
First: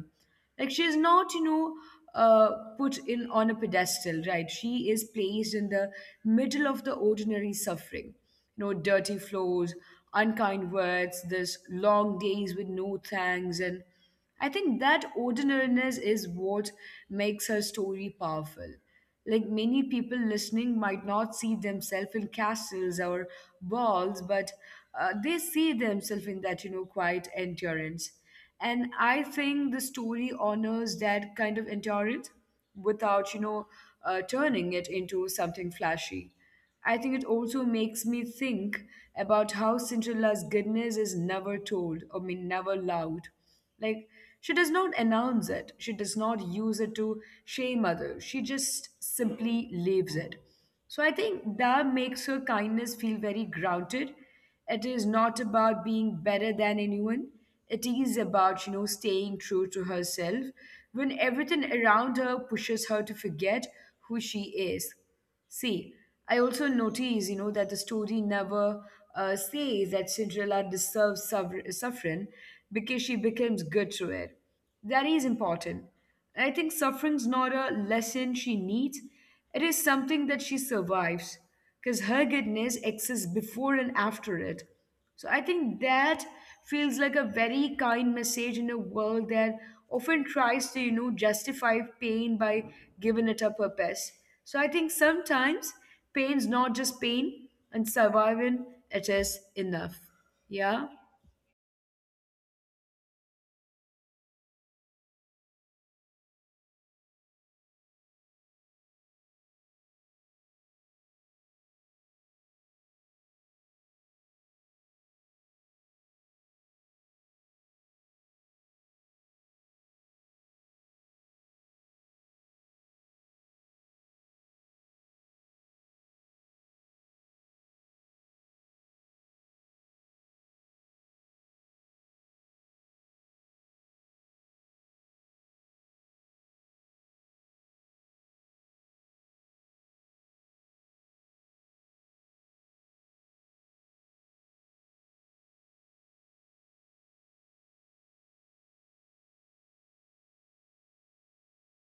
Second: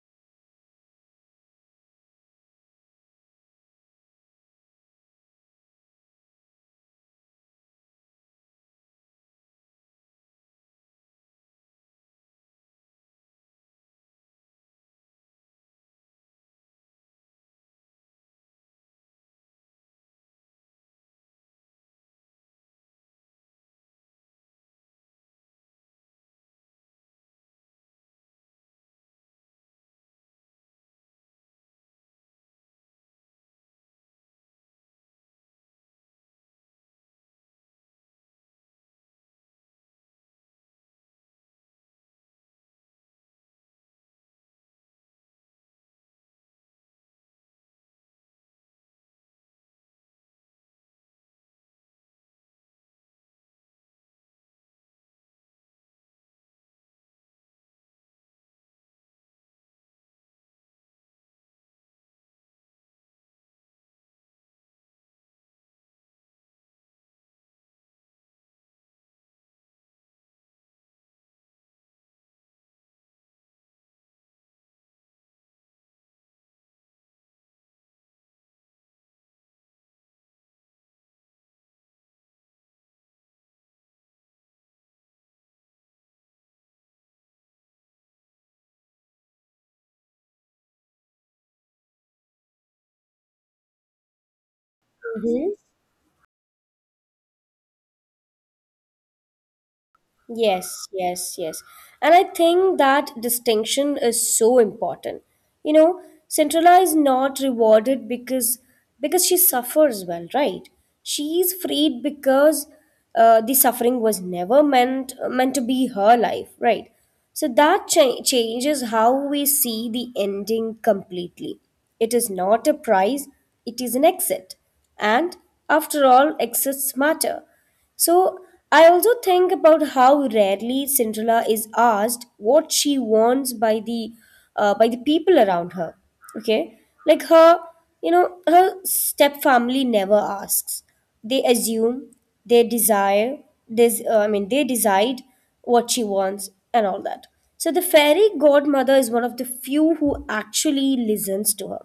Like, she is not, you know, uh, put in on a pedestal, right? She is placed in the middle of the ordinary suffering. You know, dirty floors, unkind words, this long days with no thanks, and I think that ordinariness is what makes her story powerful. Like, many people listening might not see themselves in castles or walls, but uh, they see themselves in that, you know, quiet endurance. And I think the story honors that kind of endurance without, you know, uh, turning it into something flashy. I think it also makes me think about how Cinderella's goodness is never told, I mean, never loud. Like, she does not announce it, she does not use it to shame others, she just simply leaves it. So I think that makes her kindness feel very grounded. It is not about being better than anyone. It is about, you know, staying true to herself when everything around her pushes her to forget who she is. See, I also notice, you know, that the story never uh, says that Cinderella deserves suffer- suffering because she becomes good to it. That is important. I think suffering's not a lesson she needs, it is something that she survives because her goodness exists before and after it. So I think that feels like a very kind message in a world that often tries to, you know, justify pain by giving it a purpose. So I think Mm-hmm. sometimes pain's not just pain, and surviving it is enough. Yeah? Yes, yes, yes. And I think that distinction is so important. You know, Cinderella is not rewarded because because she suffers well, right? She is freed because uh, the suffering was never meant meant to be her life, right? So that cha- changes how we see the ending completely. It is not a prize, it is an exit. And after all, exits matter. So I also think about how rarely Cinderella is asked what she wants by the uh, by the people around her. Okay, like her, you know, her step family never asks. They assume, they desire, this uh, I mean, they decide what she wants and all that. So the fairy godmother is one of the few who actually listens to her.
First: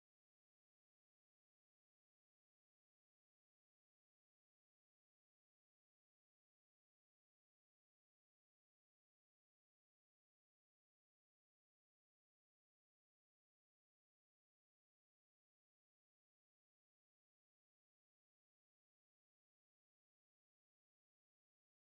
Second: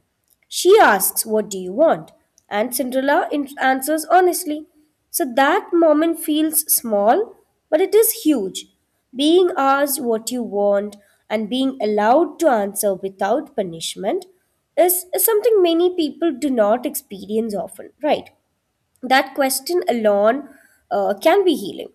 She asks, "What do you want?" and Cinderella in- answers honestly. So that moment feels small, but it is huge. Being asked what you want and being allowed to answer without punishment is, is something many people do not experience often, right? That question alone uh, can be healing.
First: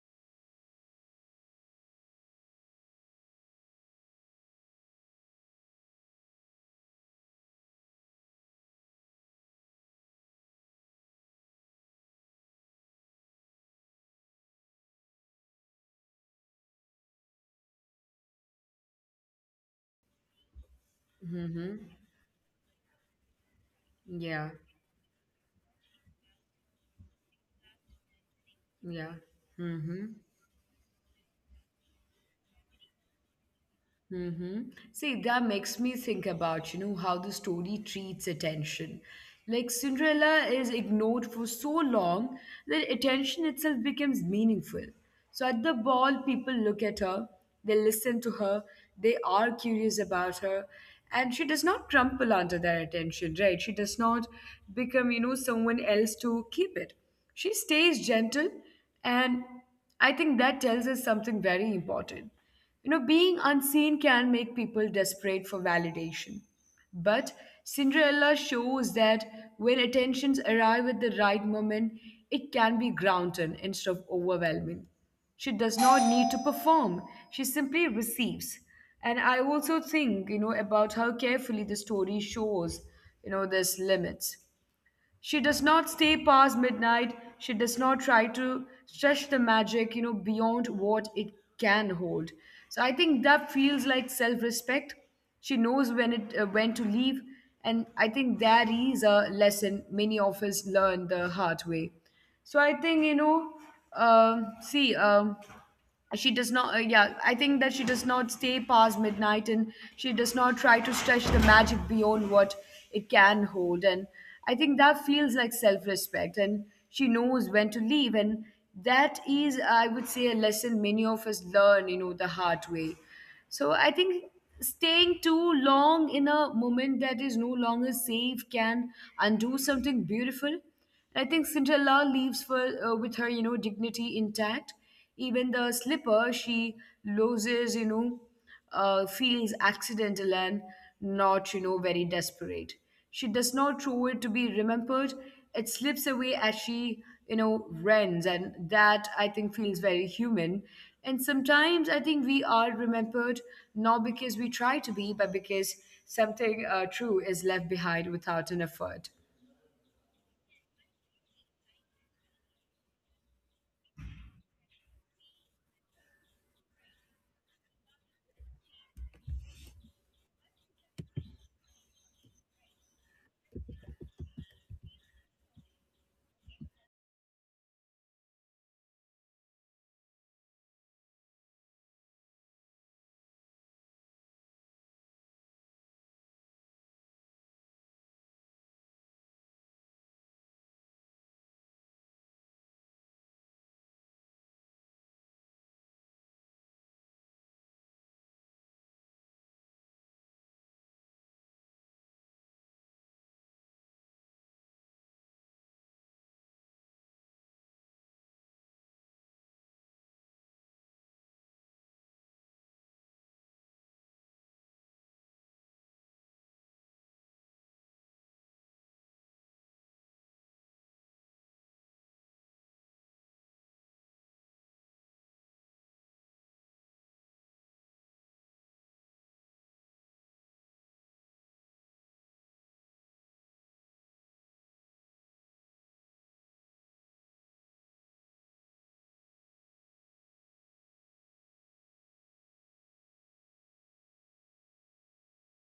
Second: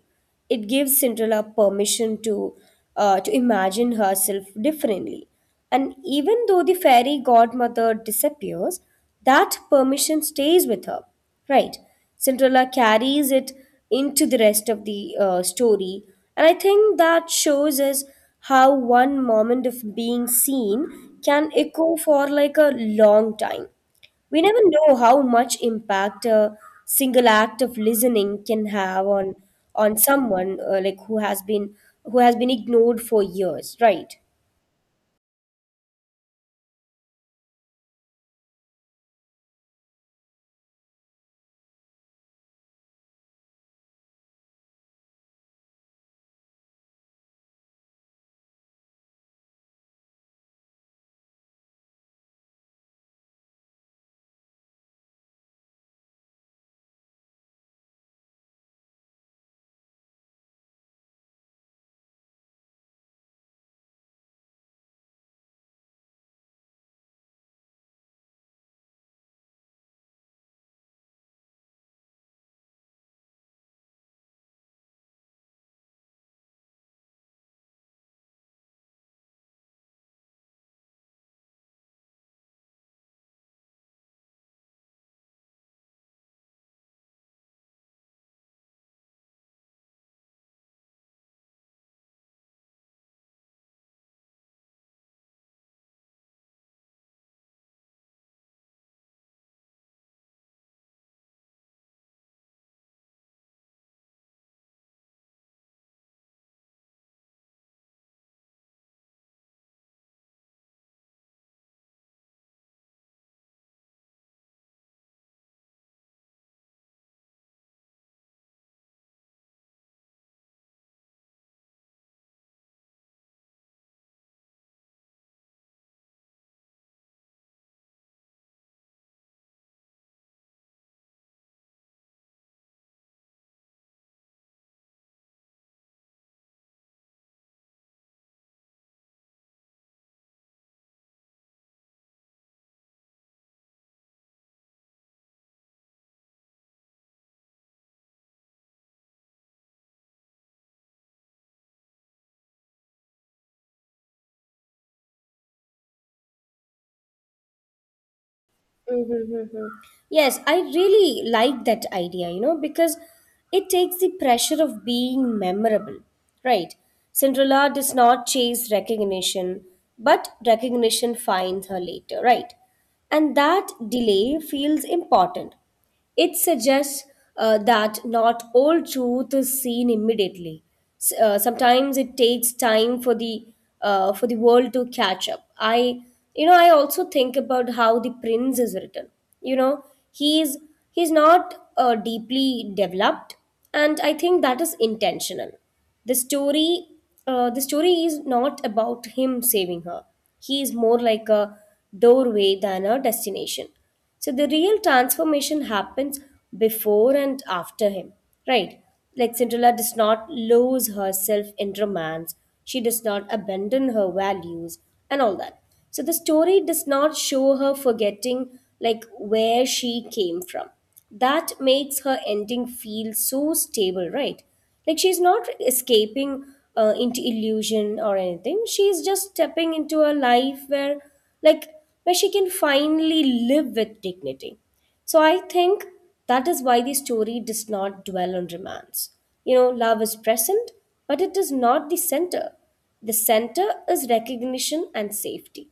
It gives Cinderella permission to uh, to imagine herself differently, and even though the fairy godmother disappears, that permission stays with her. Right, Cinderella carries it into the rest of the uh, story, and I think that shows us how one moment of being seen can echo for like a long time. We Yeah, never know how much impact a single act of listening can have yeah. on on Mm-hmm. someone uh, like who has been who has been ignored for years, right? Mm-hmm. See, that makes me think about, you know, how the story treats attention. Like Cinderella is ignored for so long that attention itself becomes meaningful. So at the ball, people look at her, they listen to her, they are curious about her, and she does not crumple under their attention, right? She does not become, you know, someone else to keep it. She stays gentle, and I think that tells us something very important, you know, being unseen can make people desperate for validation. But Cinderella shows that when attentions arrive at the right moment, it can be grounded instead of overwhelming. She does not need to perform, she simply receives. And I also think, you know, about how carefully the story shows, you know, this limits. She does not stay past midnight, she does not try to stretch the magic you know beyond what it can hold. So I think that feels like self respect. She knows when it uh, when to leave, and I think that is a lesson many of us learn the hard way. So I think you know um see um she does not uh, yeah, I think that she does not stay past midnight, and she does not try to stretch the magic beyond what it can hold. And I think that feels like self-respect, and she knows when to leave, and that is, I would say, a lesson many of us learn, you know the hard way. So I think staying too long in a moment that is no longer safe can undo something beautiful. I think Cinderella leaves for, uh, with her, you know, dignity intact. Even the slipper she loses, you know uh, feelings accidental and not, you know, very desperate. She does not throw it to be remembered. It slips away as she, you know, runs, and that I think feels very human. And sometimes I think we are remembered not because we try to be, but because something uh, true is left behind without an effort. Yes, I really like that idea, you know, because it takes the pressure of being memorable, right? Cinderella does not chase recognition, but recognition finds her later, right? And that delay feels important. It suggests uh, that not all truth is seen immediately. S- uh, sometimes it takes time for the uh, for the world to catch up. I, you know, I also think about how the prince is written. You know, he's he's not uh, deeply developed, and I think that is intentional. The story uh, the story is not about him saving her. He is more like a doorway than a destination. So the real transformation happens before and after him, right? Like Cinderella does not lose herself in romance, she does not abandon her values and all that. So the story does not show her forgetting like where she came from. That makes her ending feel so stable, right? Like she's not escaping uh, into illusion or anything. She's just stepping into a life where, like, where she can finally live with dignity. So I think that is why the story does not dwell on romance. You know, love is present, but it is not the center. The center is recognition and safety.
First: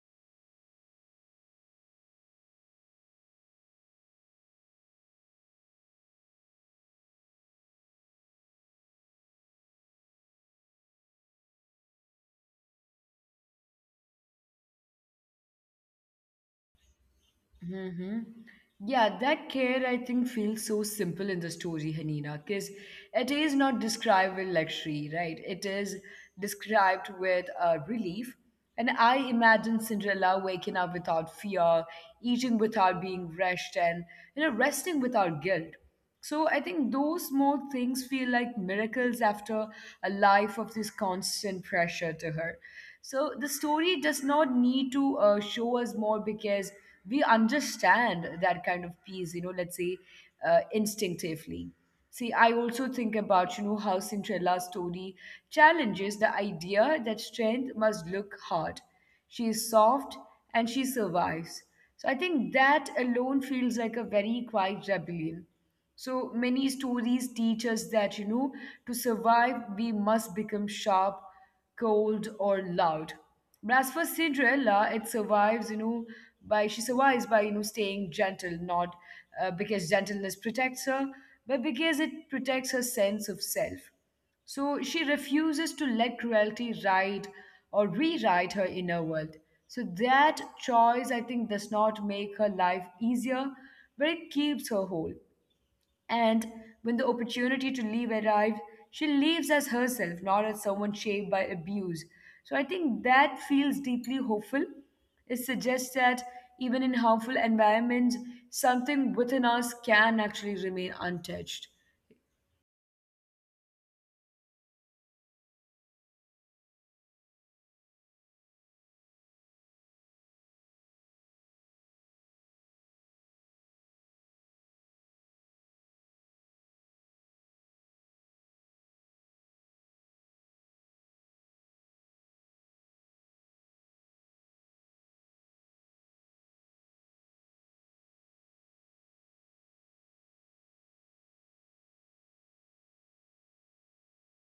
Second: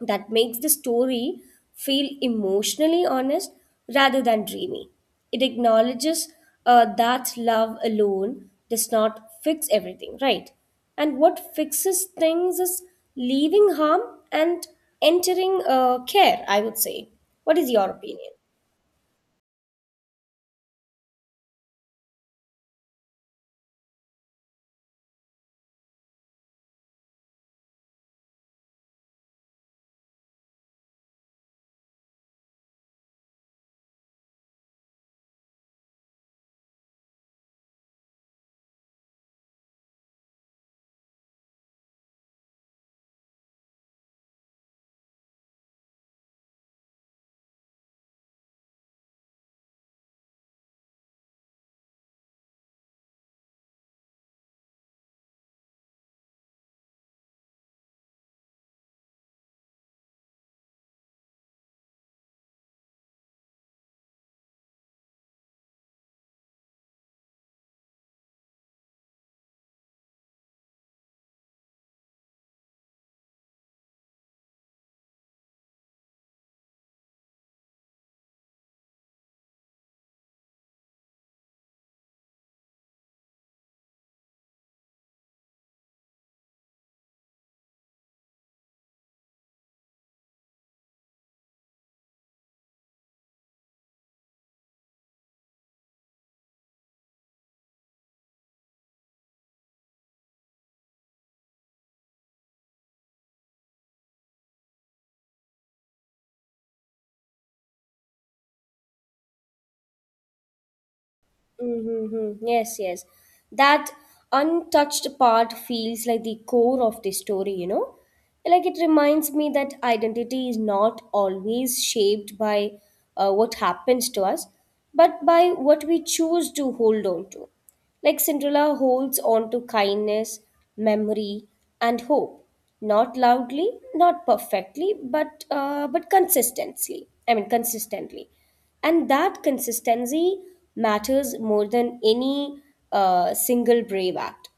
That makes the story feel emotionally honest rather than dreamy. It acknowledges uh, that love alone does not fix everything, right? And what fixes things is leaving harm and entering uh, care, I would say. What is your hmm opinion? Yeah, that care I think feels so simple in the story, Hanina, because it is not described with luxury, right? It is described with uh, relief. And I imagine Cinderella waking up without fear, eating without being rushed, and you know, resting without guilt. So I think those small things feel like miracles after a life of this constant pressure to her. So the story does not need to uh, show us more because we understand that kind of peace, you know, let's say uh, instinctively. See, I also think about, you know, how Cinderella's story challenges the idea that strength must look hard. She is soft and she survives. So I think that alone feels like a very quiet rebellion. So many stories teach us that, you know, to survive, we must become sharp, cold, or loud. But as for Cinderella, it survives, you know, by she survives by, you know, staying gentle, not uh, because gentleness protects her, but because it protects her sense of self. So she refuses to let cruelty write or rewrite her inner world. So that choice, I think, does not make her life easier, but it keeps her whole. And when the opportunity to leave arrives, she leaves as herself, not as someone shaped by abuse. So I think that feels deeply hopeful. It suggests that even in harmful environments, something within us can actually remain untouched. Mm-hmm. Yes, yes. That untouched part feels like the core of the story, you know? Like it reminds me that identity is not always shaped by uh, what happens to us, but by what we choose to hold on to. Like Cinderella holds on to kindness, memory, and hope, not loudly, not perfectly, but uh, but consistently. I mean, consistently, and that consistency matters more than any uh, single brave act.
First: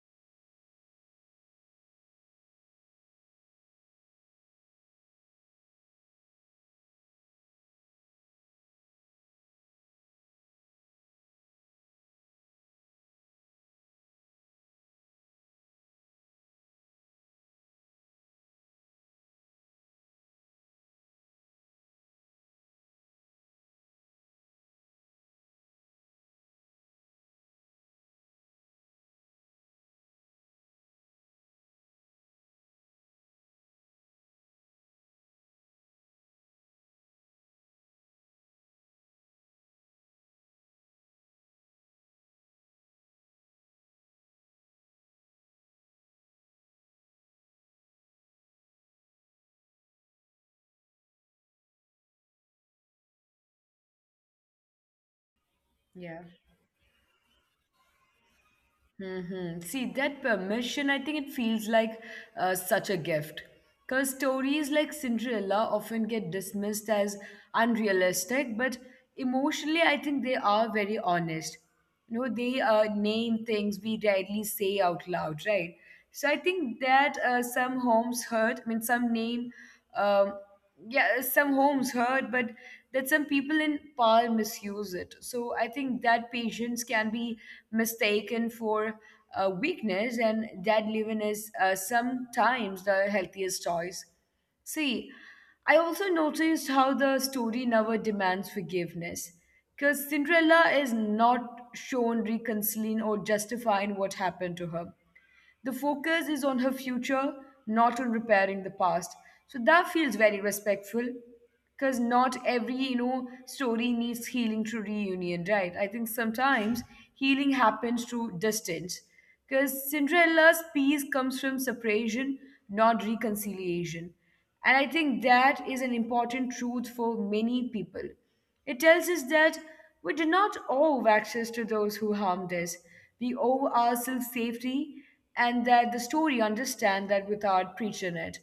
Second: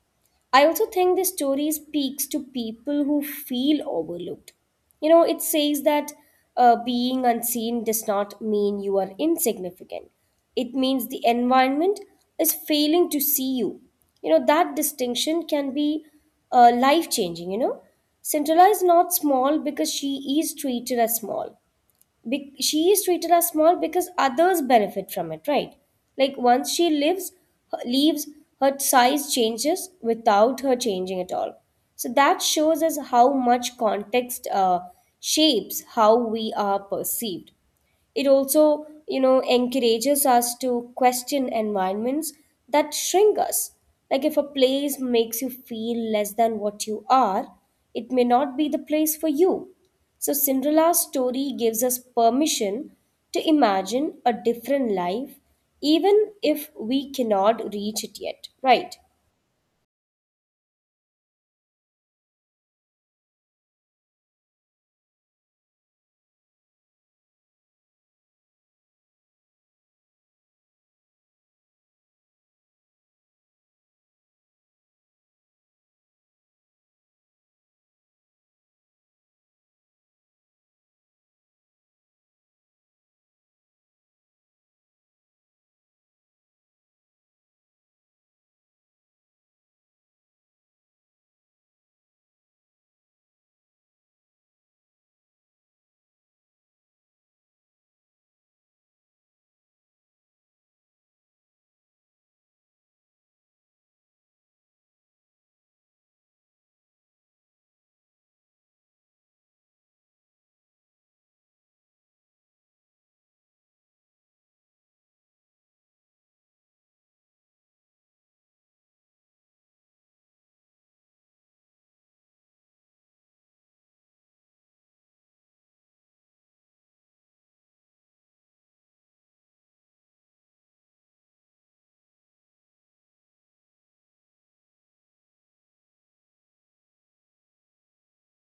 I also think this story speaks to people who feel overlooked. You know, it says that uh, being unseen does not mean you are insignificant. It means the environment is failing to see you. You know, that distinction can be uh, life changing, you know. Cinderella is not small because she is treated as small. Be- she is treated as small because others benefit from it, right? Like once she lives, her, leaves, her size changes without her changing at all. So that shows us how much context uh, shapes how we are perceived. It also, you know, encourages us to question environments that shrink us. Like if a place makes you feel less than what you are, it may not be the place for you. So Cinderella's story gives us permission to imagine a different life, Yeah. even if we cannot reach it yet, right? hmm See, that permission, I think it feels like uh, such a gift. Because stories like Cinderella often get dismissed as unrealistic, but emotionally, I think they are very honest. You know, they uh, name things we rarely say out loud, right? So I think that uh, some homes hurt, I mean, some name. Um, yeah, some homes hurt, but that some people in power misuse it. So I think that patience can be mistaken for uh, weakness, and that living is, uh, sometimes the healthiest choice. See, I also noticed how the story never demands forgiveness because Cinderella is not shown reconciling or justifying what happened to her. The focus is on her future, not on repairing the past. So that feels very respectful because not every, you know story needs healing through reunion, right? I think sometimes healing happens through distance because Cinderella's peace comes from separation, not reconciliation. And I think that is an important truth for many people. It tells us that we do not owe access to those who harmed us. We owe ourselves safety, and that the story understands that without preaching it.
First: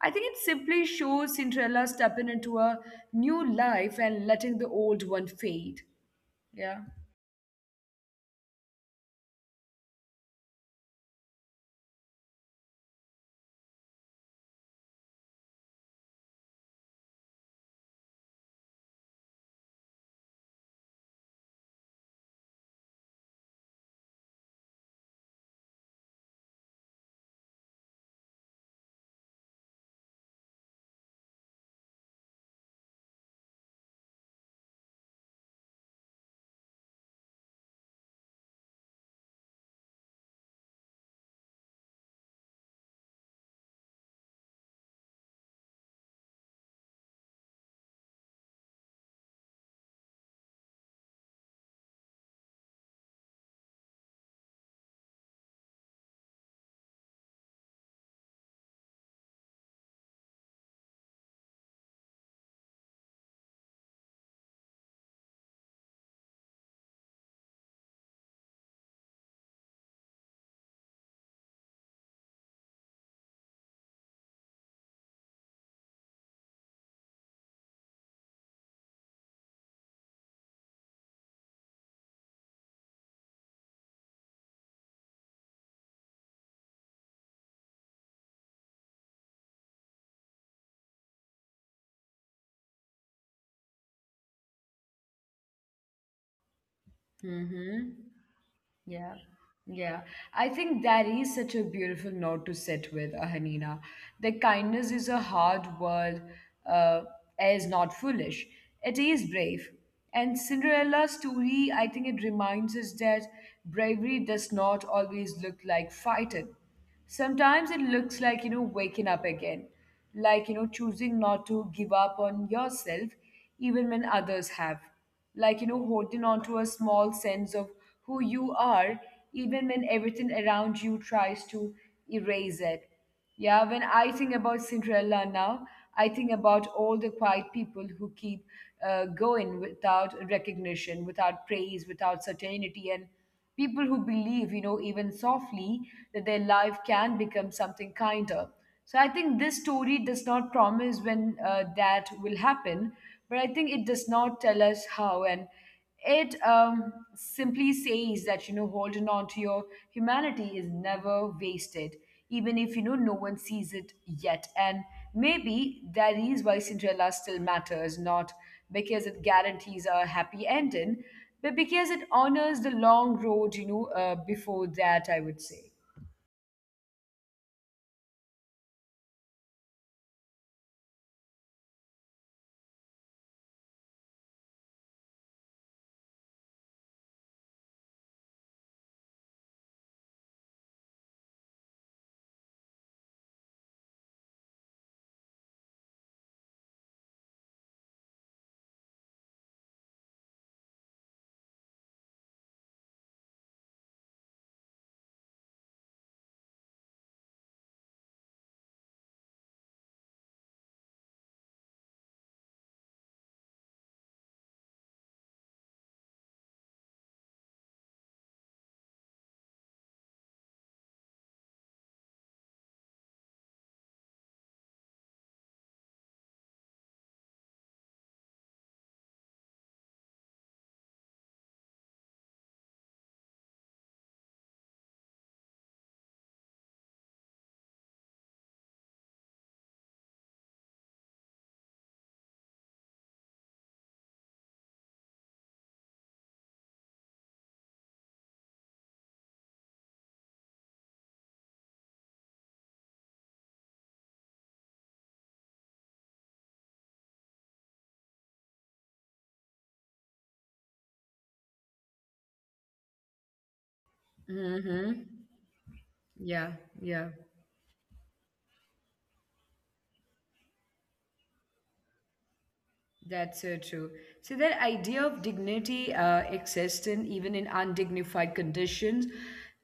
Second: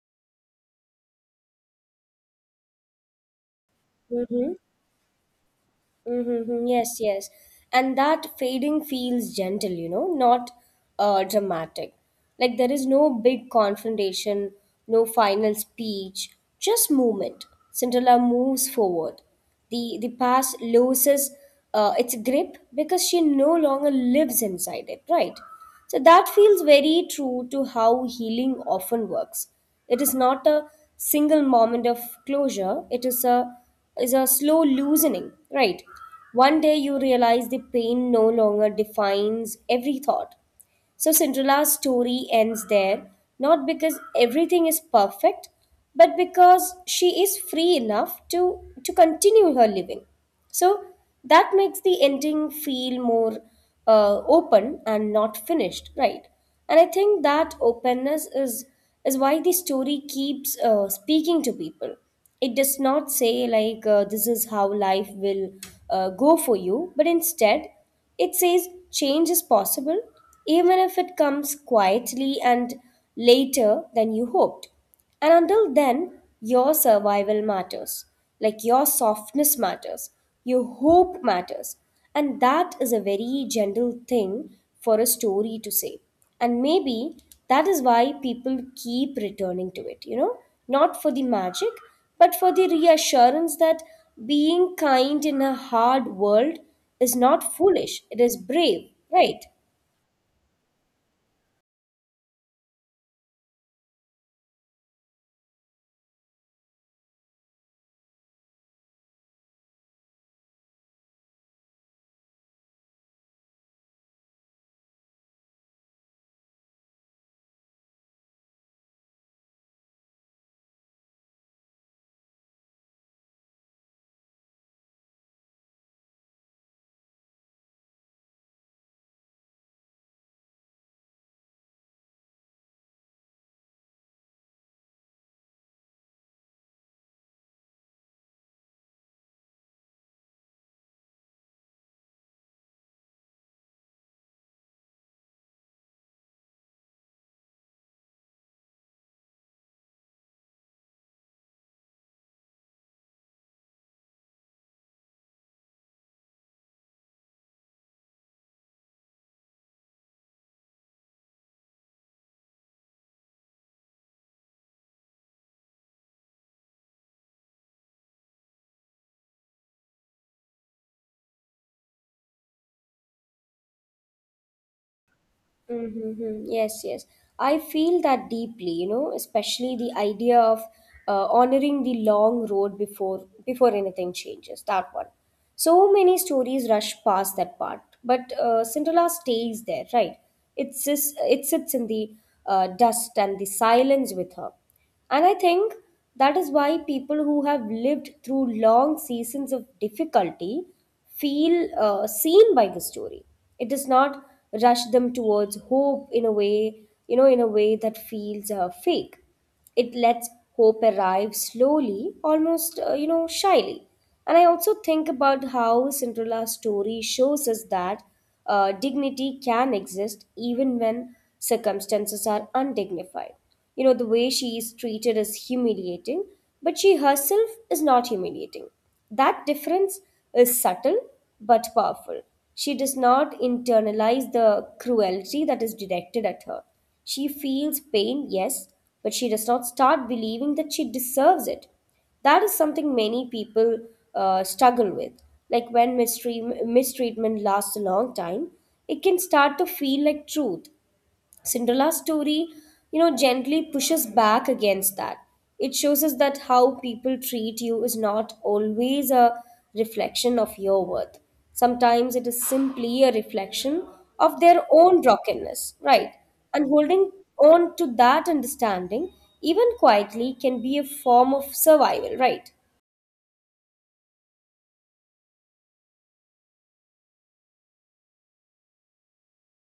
I think it simply shows Cinderella stepping into a new life and Mm-hmm. letting the old one fade. Mm-hmm. Yeah. Yes, yes. And that fading feels gentle, you know, not uh, dramatic. Like there is no big confrontation, no final speech, just movement. Cinderella moves forward. The the past loses uh, its grip because she no longer lives inside it, right? So that feels very true to how healing often works. It is not a single moment of closure, it is a is a slow loosening, right? One day you realize the pain no longer defines every thought. So Cinderella's story ends there, not because everything is perfect, but because she is free enough to, to continue her living. So that makes the ending feel more uh, open and not finished, right? And I think that openness is is why the story keeps uh, speaking to people. It does not say like uh, this is how life will uh, go for you, but instead it says change is possible, even if it comes quietly and later than you hoped. And until then, your survival matters. Like your softness matters, your hope matters. And that is a very gentle thing for a story to say. And maybe that is why people keep returning to it, you know, not for the magic, but for the reassurance that being kind in a hard world is not Mm-hmm. foolish, it is brave, Yeah, right? yeah. I think that is such a beautiful note to sit with, uh, Hanina. That kindness is a hard word, uh, is not foolish. It is brave. And Cinderella's story, I think it reminds us that bravery does not always look like fighting. Sometimes it looks like, you know waking up again, like, you know choosing not to give up on yourself even when others have, like, you know holding on to a small sense of who you are, even when everything around you tries to erase it. Yeah, when I think about Cinderella now, I think about all the quiet people who keep uh, going without recognition, without praise, without certainty, and people who believe, you know, even softly, that their life can become something kinder. So I think this story does not promise when uh, that will happen, but I think it does not tell us how. And it um, simply says that, you know holding on to your humanity is never wasted, even if, you know no one sees it yet. And maybe that is why Cinderella still matters, not because it guarantees a happy ending, but because it honors the long road, you know uh, before that, I would say. Mm-hmm. Yes, yes. I feel that deeply, you know, especially the idea of uh, honoring the long road before before anything changes. That one. So many stories rush past that part, but uh, Cinderella stays there, right? It sits, it sits in the uh, dust and the silence with her. And I think that is why people who have lived through long seasons of difficulty feel uh, seen by the story. It does not rush them towards hope in a way, you know, in a way that feels uh, fake. It lets hope arrive slowly, almost, uh, you know, shyly. And I also think about how Cinderella's story shows us that uh, dignity can exist even when circumstances are undignified. You know, the way she is treated is humiliating, but she herself is not humiliating. That difference is subtle but powerful. She does not internalize the cruelty that is directed at her. She feels pain, yes, but she does not start believing that she deserves it. That is something many people uh, struggle with. Like when mistreat- mistreatment lasts a long time, it can start to feel like truth. Cinderella's story, you know, gently pushes back against that. It shows us that how people treat you is not always a reflection of your worth. Sometimes it is simply a reflection of their own Mm-hmm. brokenness, right? Yeah, And holding yeah. on to that understanding, even quietly, can be a form of survival, right? That's so true. So that idea of dignity uh, existing even in undignified conditions,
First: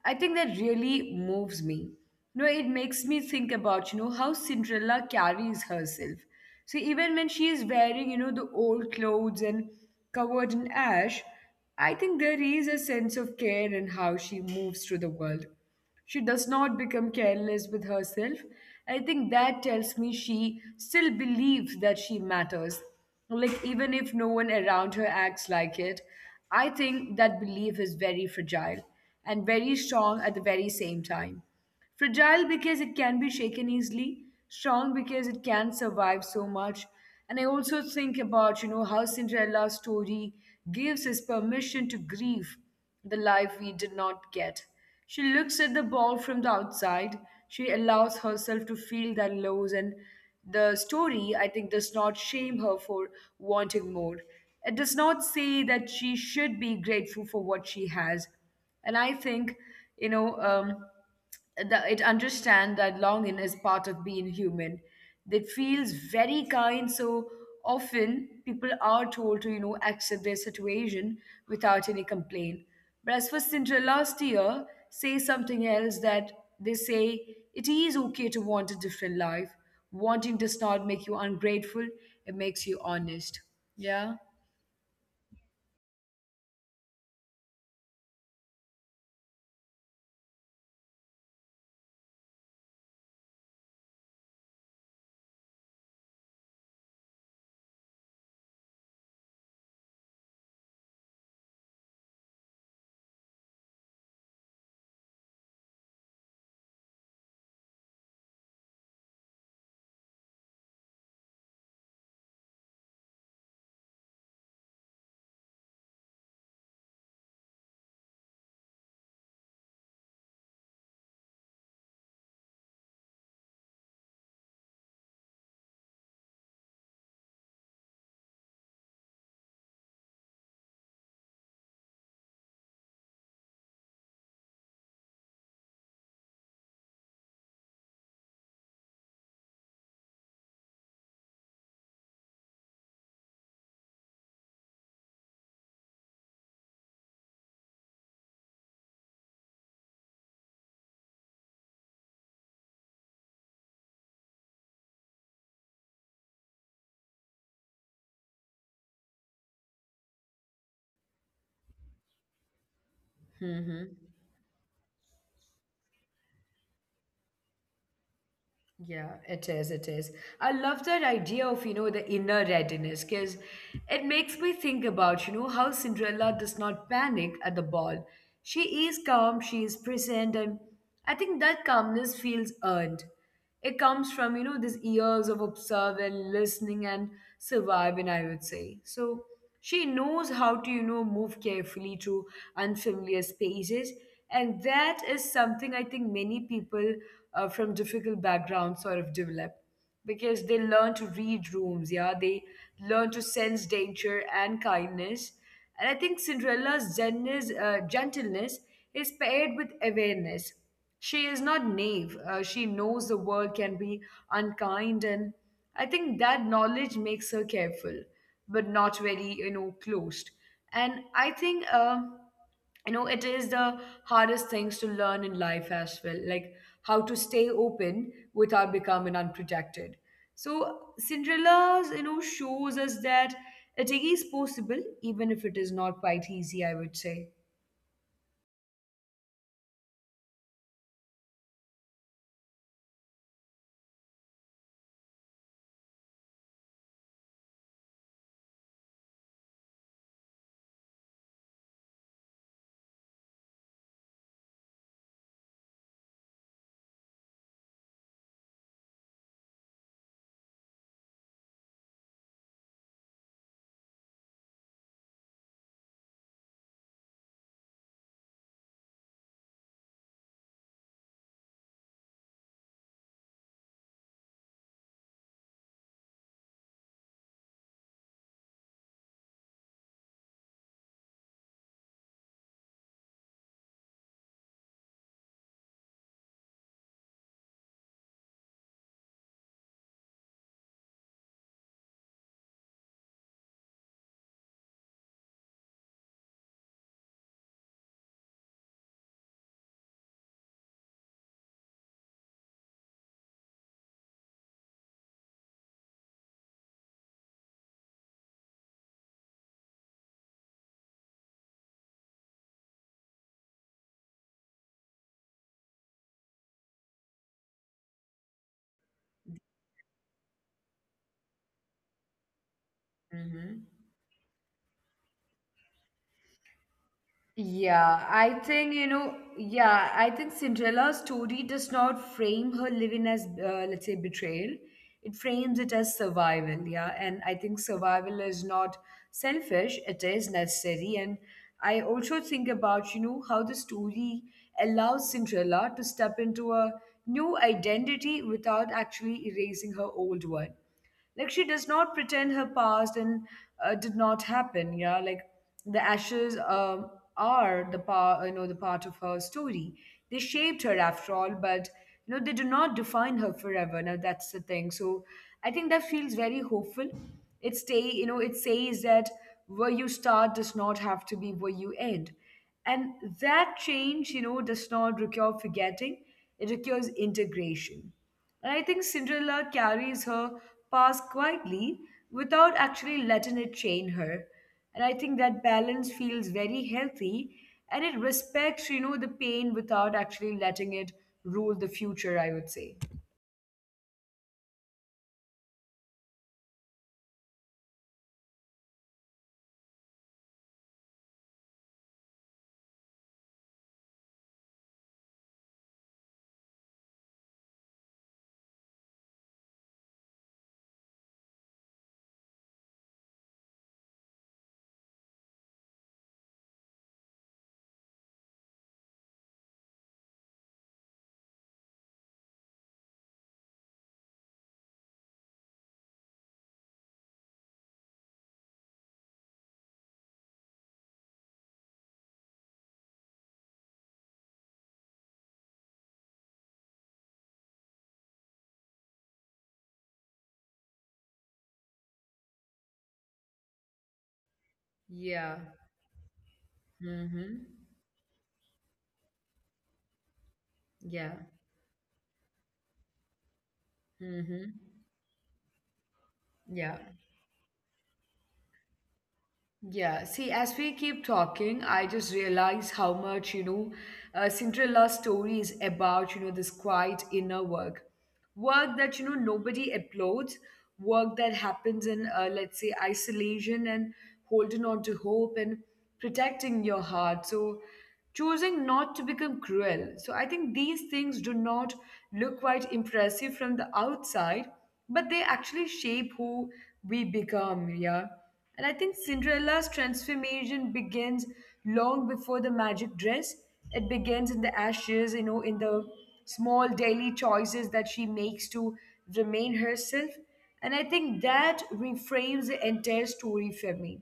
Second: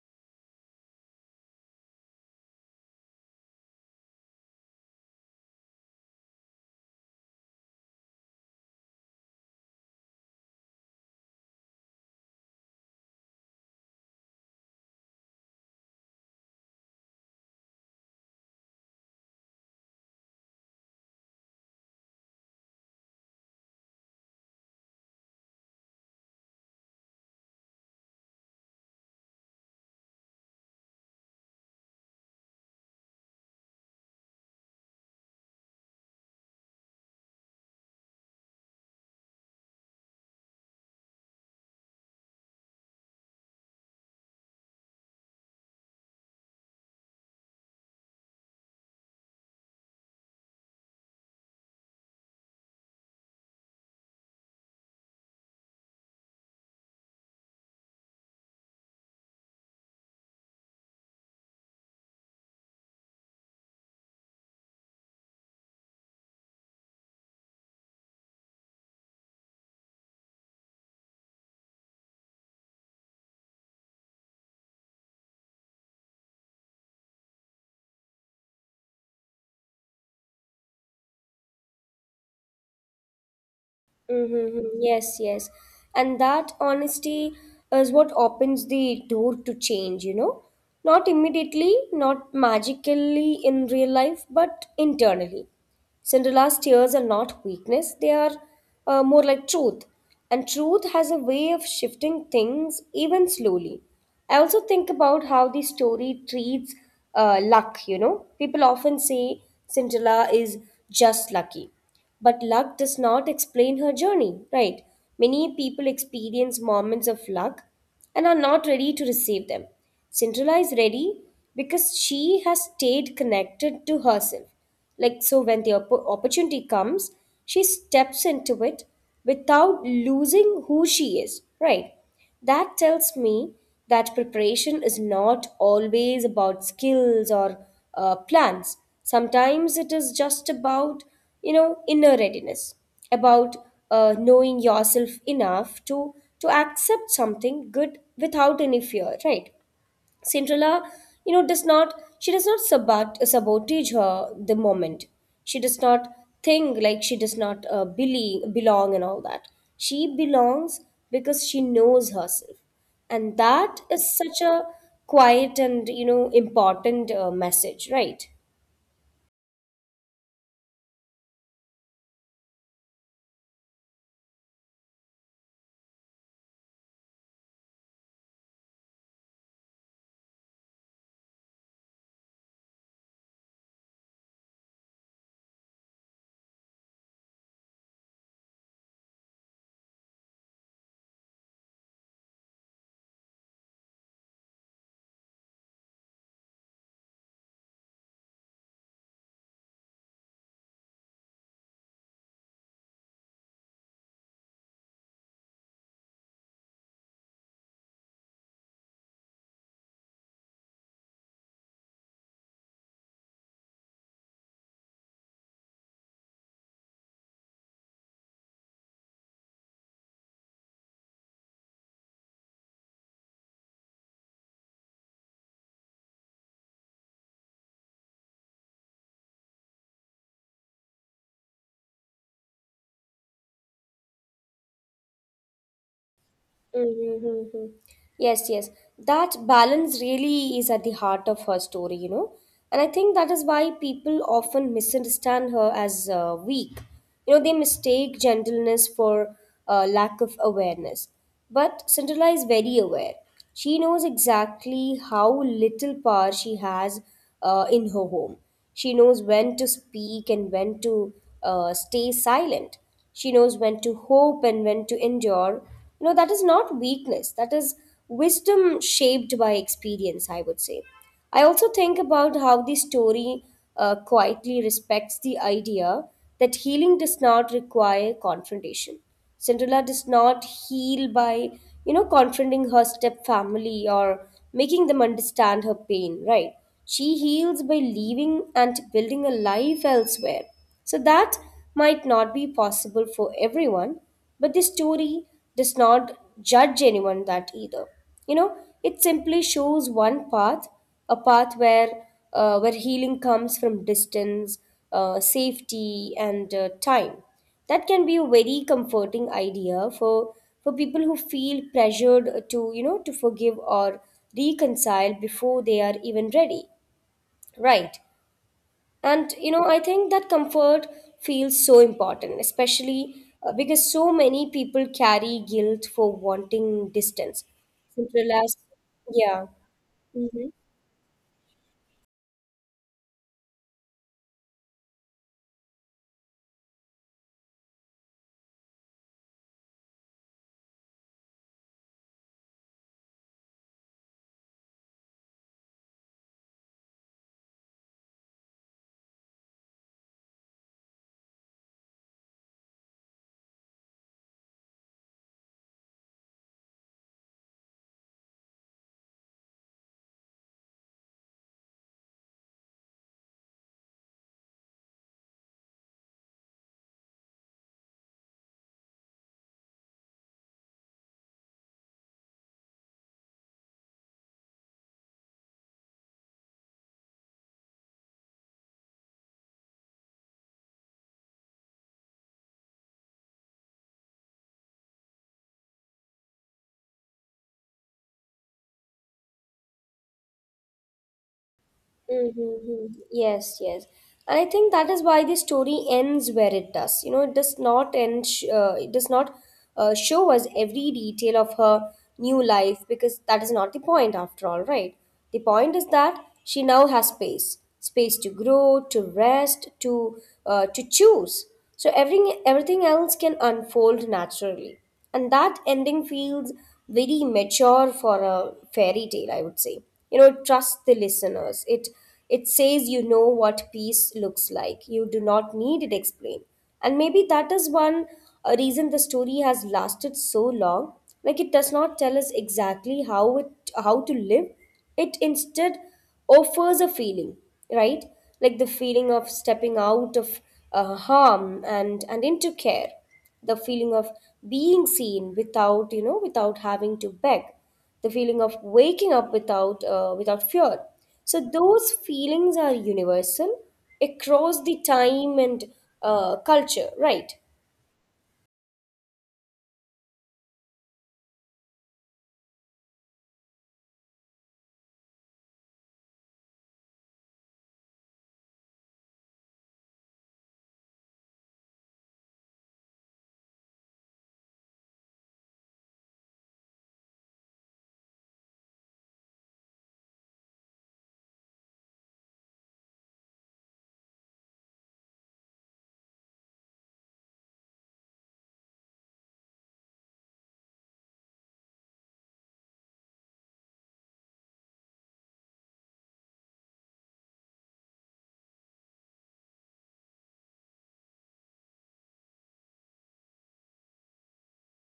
I think that really moves me. You know, it makes me think about, you know how Cinderella carries herself. So even when she is wearing, you know the old clothes and covered in ash, I think there is a sense of care in how she moves through the world. She does not become careless with herself. I think that tells me she still believes that she matters. Like, even if no one around her acts like it, I think that belief is very fragile and very strong at the very same time. Fragile because it can be shaken easily, strong because it can survive so much. And I also think about, you know, how Cinderella's story gives us permission to grieve the life we did not get. She looks at the ball from the outside. She allows herself to feel that lows, and the story, I think, does not shame her for wanting more. It does not say that she should be grateful for what she has. And I think, you know, um, the, it understands that longing is part of being human. That feels very kind. So often people are told to, you know accept their situation without any complaint, but as for Cinderella, last year say something else, that they say it is okay to want a different life. Wanting does not make you ungrateful, it makes you honest. Mm-hmm. Yeah. Yes, yes. And that honesty is what opens the door to change, you know? Not immediately, not magically in real life, but internally. Cinderella's tears are not weakness, they are uh, more like truth. And truth has a way of shifting things even slowly. I also think about how the story treats uh, luck, you know. People often say Cinderella is just lucky, but luck does not explain her journey, right? Many people experience moments of luck and are not ready to receive them. Cinderella is ready because she has stayed connected to herself. Like, so when the oppo- opportunity comes, she steps into it without losing who she is, right? That tells me that preparation is not always about skills or uh, plans. Sometimes it is just about, you know, inner readiness about uh, knowing yourself enough to to accept something good without any fear, right? Cinderella, you know, does not she does not sabot- sabotage her the moment. She does not think like, she does not uh, believe, belong and all that. She belongs because she knows herself, and that is hmm such a quiet and you know important uh, message, right? Yeah, it is. It is. I love that idea of, you know, the inner readiness because it makes me think about, you know, how Cinderella does not panic at the ball. She is calm, she is present, and I think that calmness feels earned. It comes from, you know, these years of observe and listening and surviving, I would say. So she knows how to, you know, move carefully through unfamiliar spaces. And that is something I think many people uh, from difficult backgrounds sort of develop because they learn to read rooms, yeah, they learn to sense danger and kindness. And I think Cinderella's gentleness, uh, gentleness is paired with awareness. She is not naive, uh, she knows the world can be unkind, and I think that knowledge makes her careful, but not very, you know, closed. And I think, uh, you know, it is the hardest things to learn in life as well, like how to stay open without becoming unprotected. So Cinderella's, you know, shows us that it is possible, even if it is not quite easy, I would say. Mm-hmm. Yes, yes. That balance really is at the heart of her story, you know. And I think that is why people often misunderstand her as uh, weak. You know, they mistake gentleness for uh, lack of awareness. But Cinderella is very aware. She knows exactly how little power she has uh, in her home. She knows when to speak and when to uh, stay silent. She knows when to hope and when to endure. You know, that is not weakness, that is wisdom shaped by experience, I would say. I also think about how the story uh, quietly respects the idea that healing does not require confrontation. Cinderella does not heal by, you know, confronting her step family or making them understand her pain, right? She heals by leaving and building a life elsewhere. So that might not be possible for everyone, but the story does not judge anyone that either. You know, it simply shows one path, a path where uh, where healing comes from distance, uh, safety, and uh, time. That can be a very comforting idea for for people who feel pressured to, you know, to forgive or reconcile before they are even ready, right? And you know, I think that comfort feels so important, especially uh, Mm-hmm. because so many people carry guilt for wanting distance. Yeah, I Centralized, think, you know, yeah. yeah, I think Hmm. Cinderella's story does not frame her living as, uh, let's say, betrayal. It frames it as survival, yeah. And I think survival is not selfish, it is necessary. And I also think about, you know, how the story allows Cinderella to step into a new identity without actually erasing her old one. Like, she does not pretend her past and uh, did not happen, yeah, like the ashes um, are the part you know the part of her story. They shaped her after all, but, you know they do not define her forever, now that's the thing. So I think that feels very hopeful. It stay, you know it says that where you start does not have to be where you end, and that change, you know does not require forgetting, it requires integration. And I think Cinderella carries her past quietly without actually letting it chain her. And I think that balance feels very healthy, and it respects, you know, the pain without actually letting it rule the future, I Mm-hmm. would say. Yes, yes. And I think that is why the story ends where it does. You know, it does not end, sh- uh, it does not uh, show us every detail of her new life because that is not the point after all, right? The point is that she now has space, space to grow, to rest, to uh, to choose. So everything everything else can unfold naturally. And that ending feels very mature for a fairy tale, I would say. You know, trust the listeners. It it says you know what peace looks like. You do not need it explained. And maybe that is one uh, reason the story has lasted so long. Like it does not tell us exactly how it how to live, it instead offers a feeling, right? Like the feeling of stepping out of uh, harm and, and into care, the feeling of being seen without, Yeah. you know, without having to beg, the Mm-hmm. feeling of waking up without, uh, without fear. So Yeah. those feelings are universal across the Mm-hmm. time and uh, culture, right? Yeah. Yeah, see, as we keep talking, I just realize how much, you know, uh, Cinderella's story is about, you know, this quiet inner work. Work that, you know, nobody applauds, work that happens in, uh, let's say, isolation, and holding on to hope, and protecting your heart. So, choosing not to become cruel. So, I think these things do not look quite impressive from the outside, but they actually shape who we become, yeah. And I think Cinderella's transformation begins long before the magic dress. It begins in the ashes, you know, in the small daily choices that she makes to remain herself. And I think that reframes the entire story for me.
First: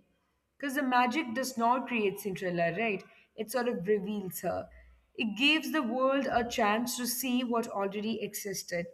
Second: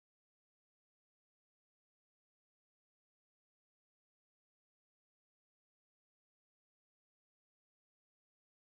Because the magic does not create Cinderella, right? It sort of reveals her. It gives the world a chance to see what already existed,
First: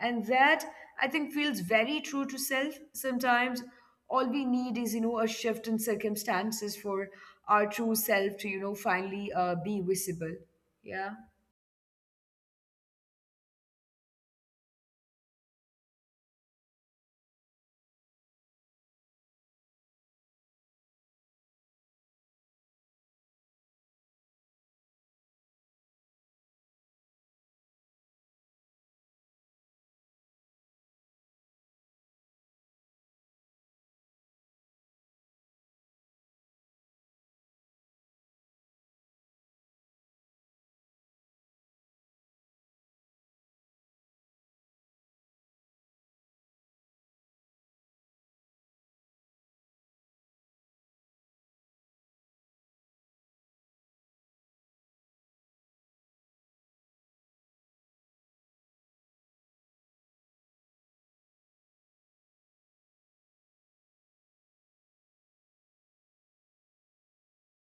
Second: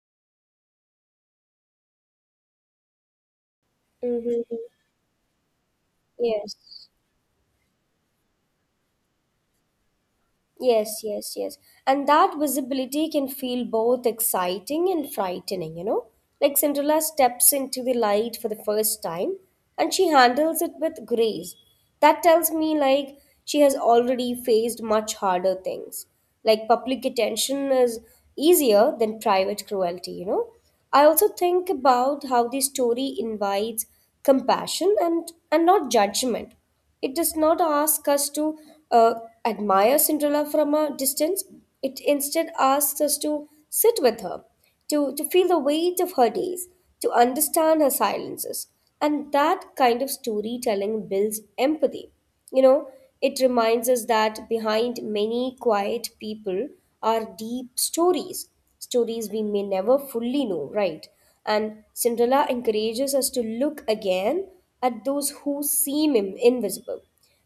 and that I think feels very true to self. Sometimes all we Hmm. need is, you know a shift in circumstances Yes. for our true self to, you know finally uh, be visible. Yes, Yeah. yes, yes. And that visibility can feel both exciting and frightening, you know? Like Cinderella steps into the light for the first time and she handles it with grace. That tells me like she has already faced much harder things. Like public attention is easier than private cruelty, you know? I also think about how the story invites compassion and, and not judgment. It does not ask us to uh, admire Cinderella from a distance. It instead asks us to sit with her, to, to feel the weight of her days, to understand her silences. And that kind of storytelling builds empathy. You know, it reminds us that behind many quiet people are deep stories, stories we may never fully know, right? And Cinderella encourages us to look again at those who seem im- invisible.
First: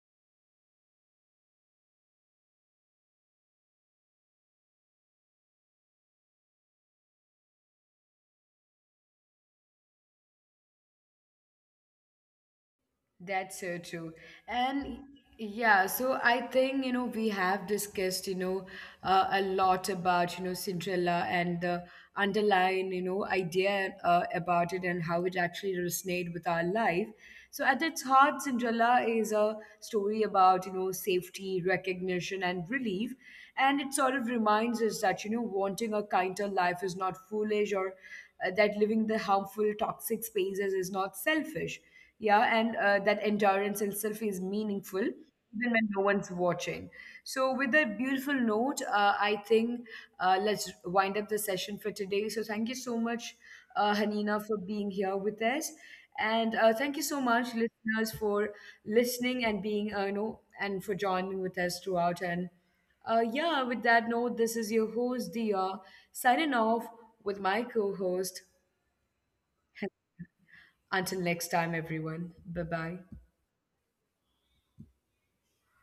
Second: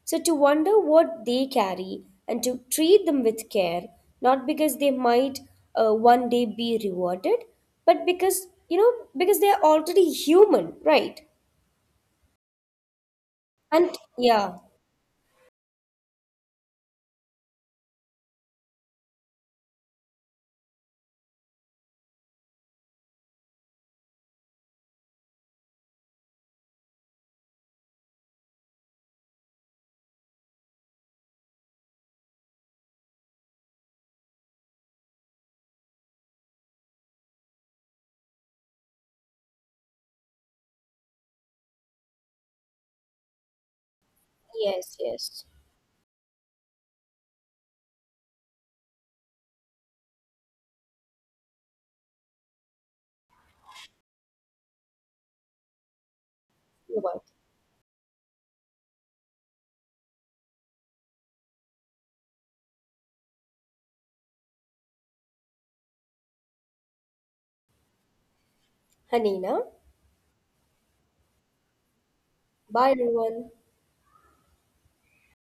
So, to wonder what they carry and to treat them with care, not because they might uh, one day be rewarded, but because, you know, because they are already human, right? That's so And true. yeah, And yeah, so I think, you know, we have discussed, you know, uh, a lot about, you know, Cinderella and the underlying, you know, idea uh, about it, and how it actually resonates with our life. So at its heart, Cinderella is a story about, you know, safety, recognition, and relief. And it sort of reminds us that, you know, wanting a kinder life is not foolish, or uh, that living the harmful, toxic spaces is not selfish. Yeah. And uh, that endurance itself is meaningful yes, yes. even when no one's watching. So with that beautiful note, uh, I think, uh, let's wind up the session for today. So thank you so much, uh, Hanina, for being here with us, and uh, thank you You're so right. much, listeners, for listening, and being, uh, you know and for joining with us throughout. And, uh, yeah, with that note, this is your host Dia, signing off with my co-host Hanina. until next time, everyone. Bye bye. Bye, everyone.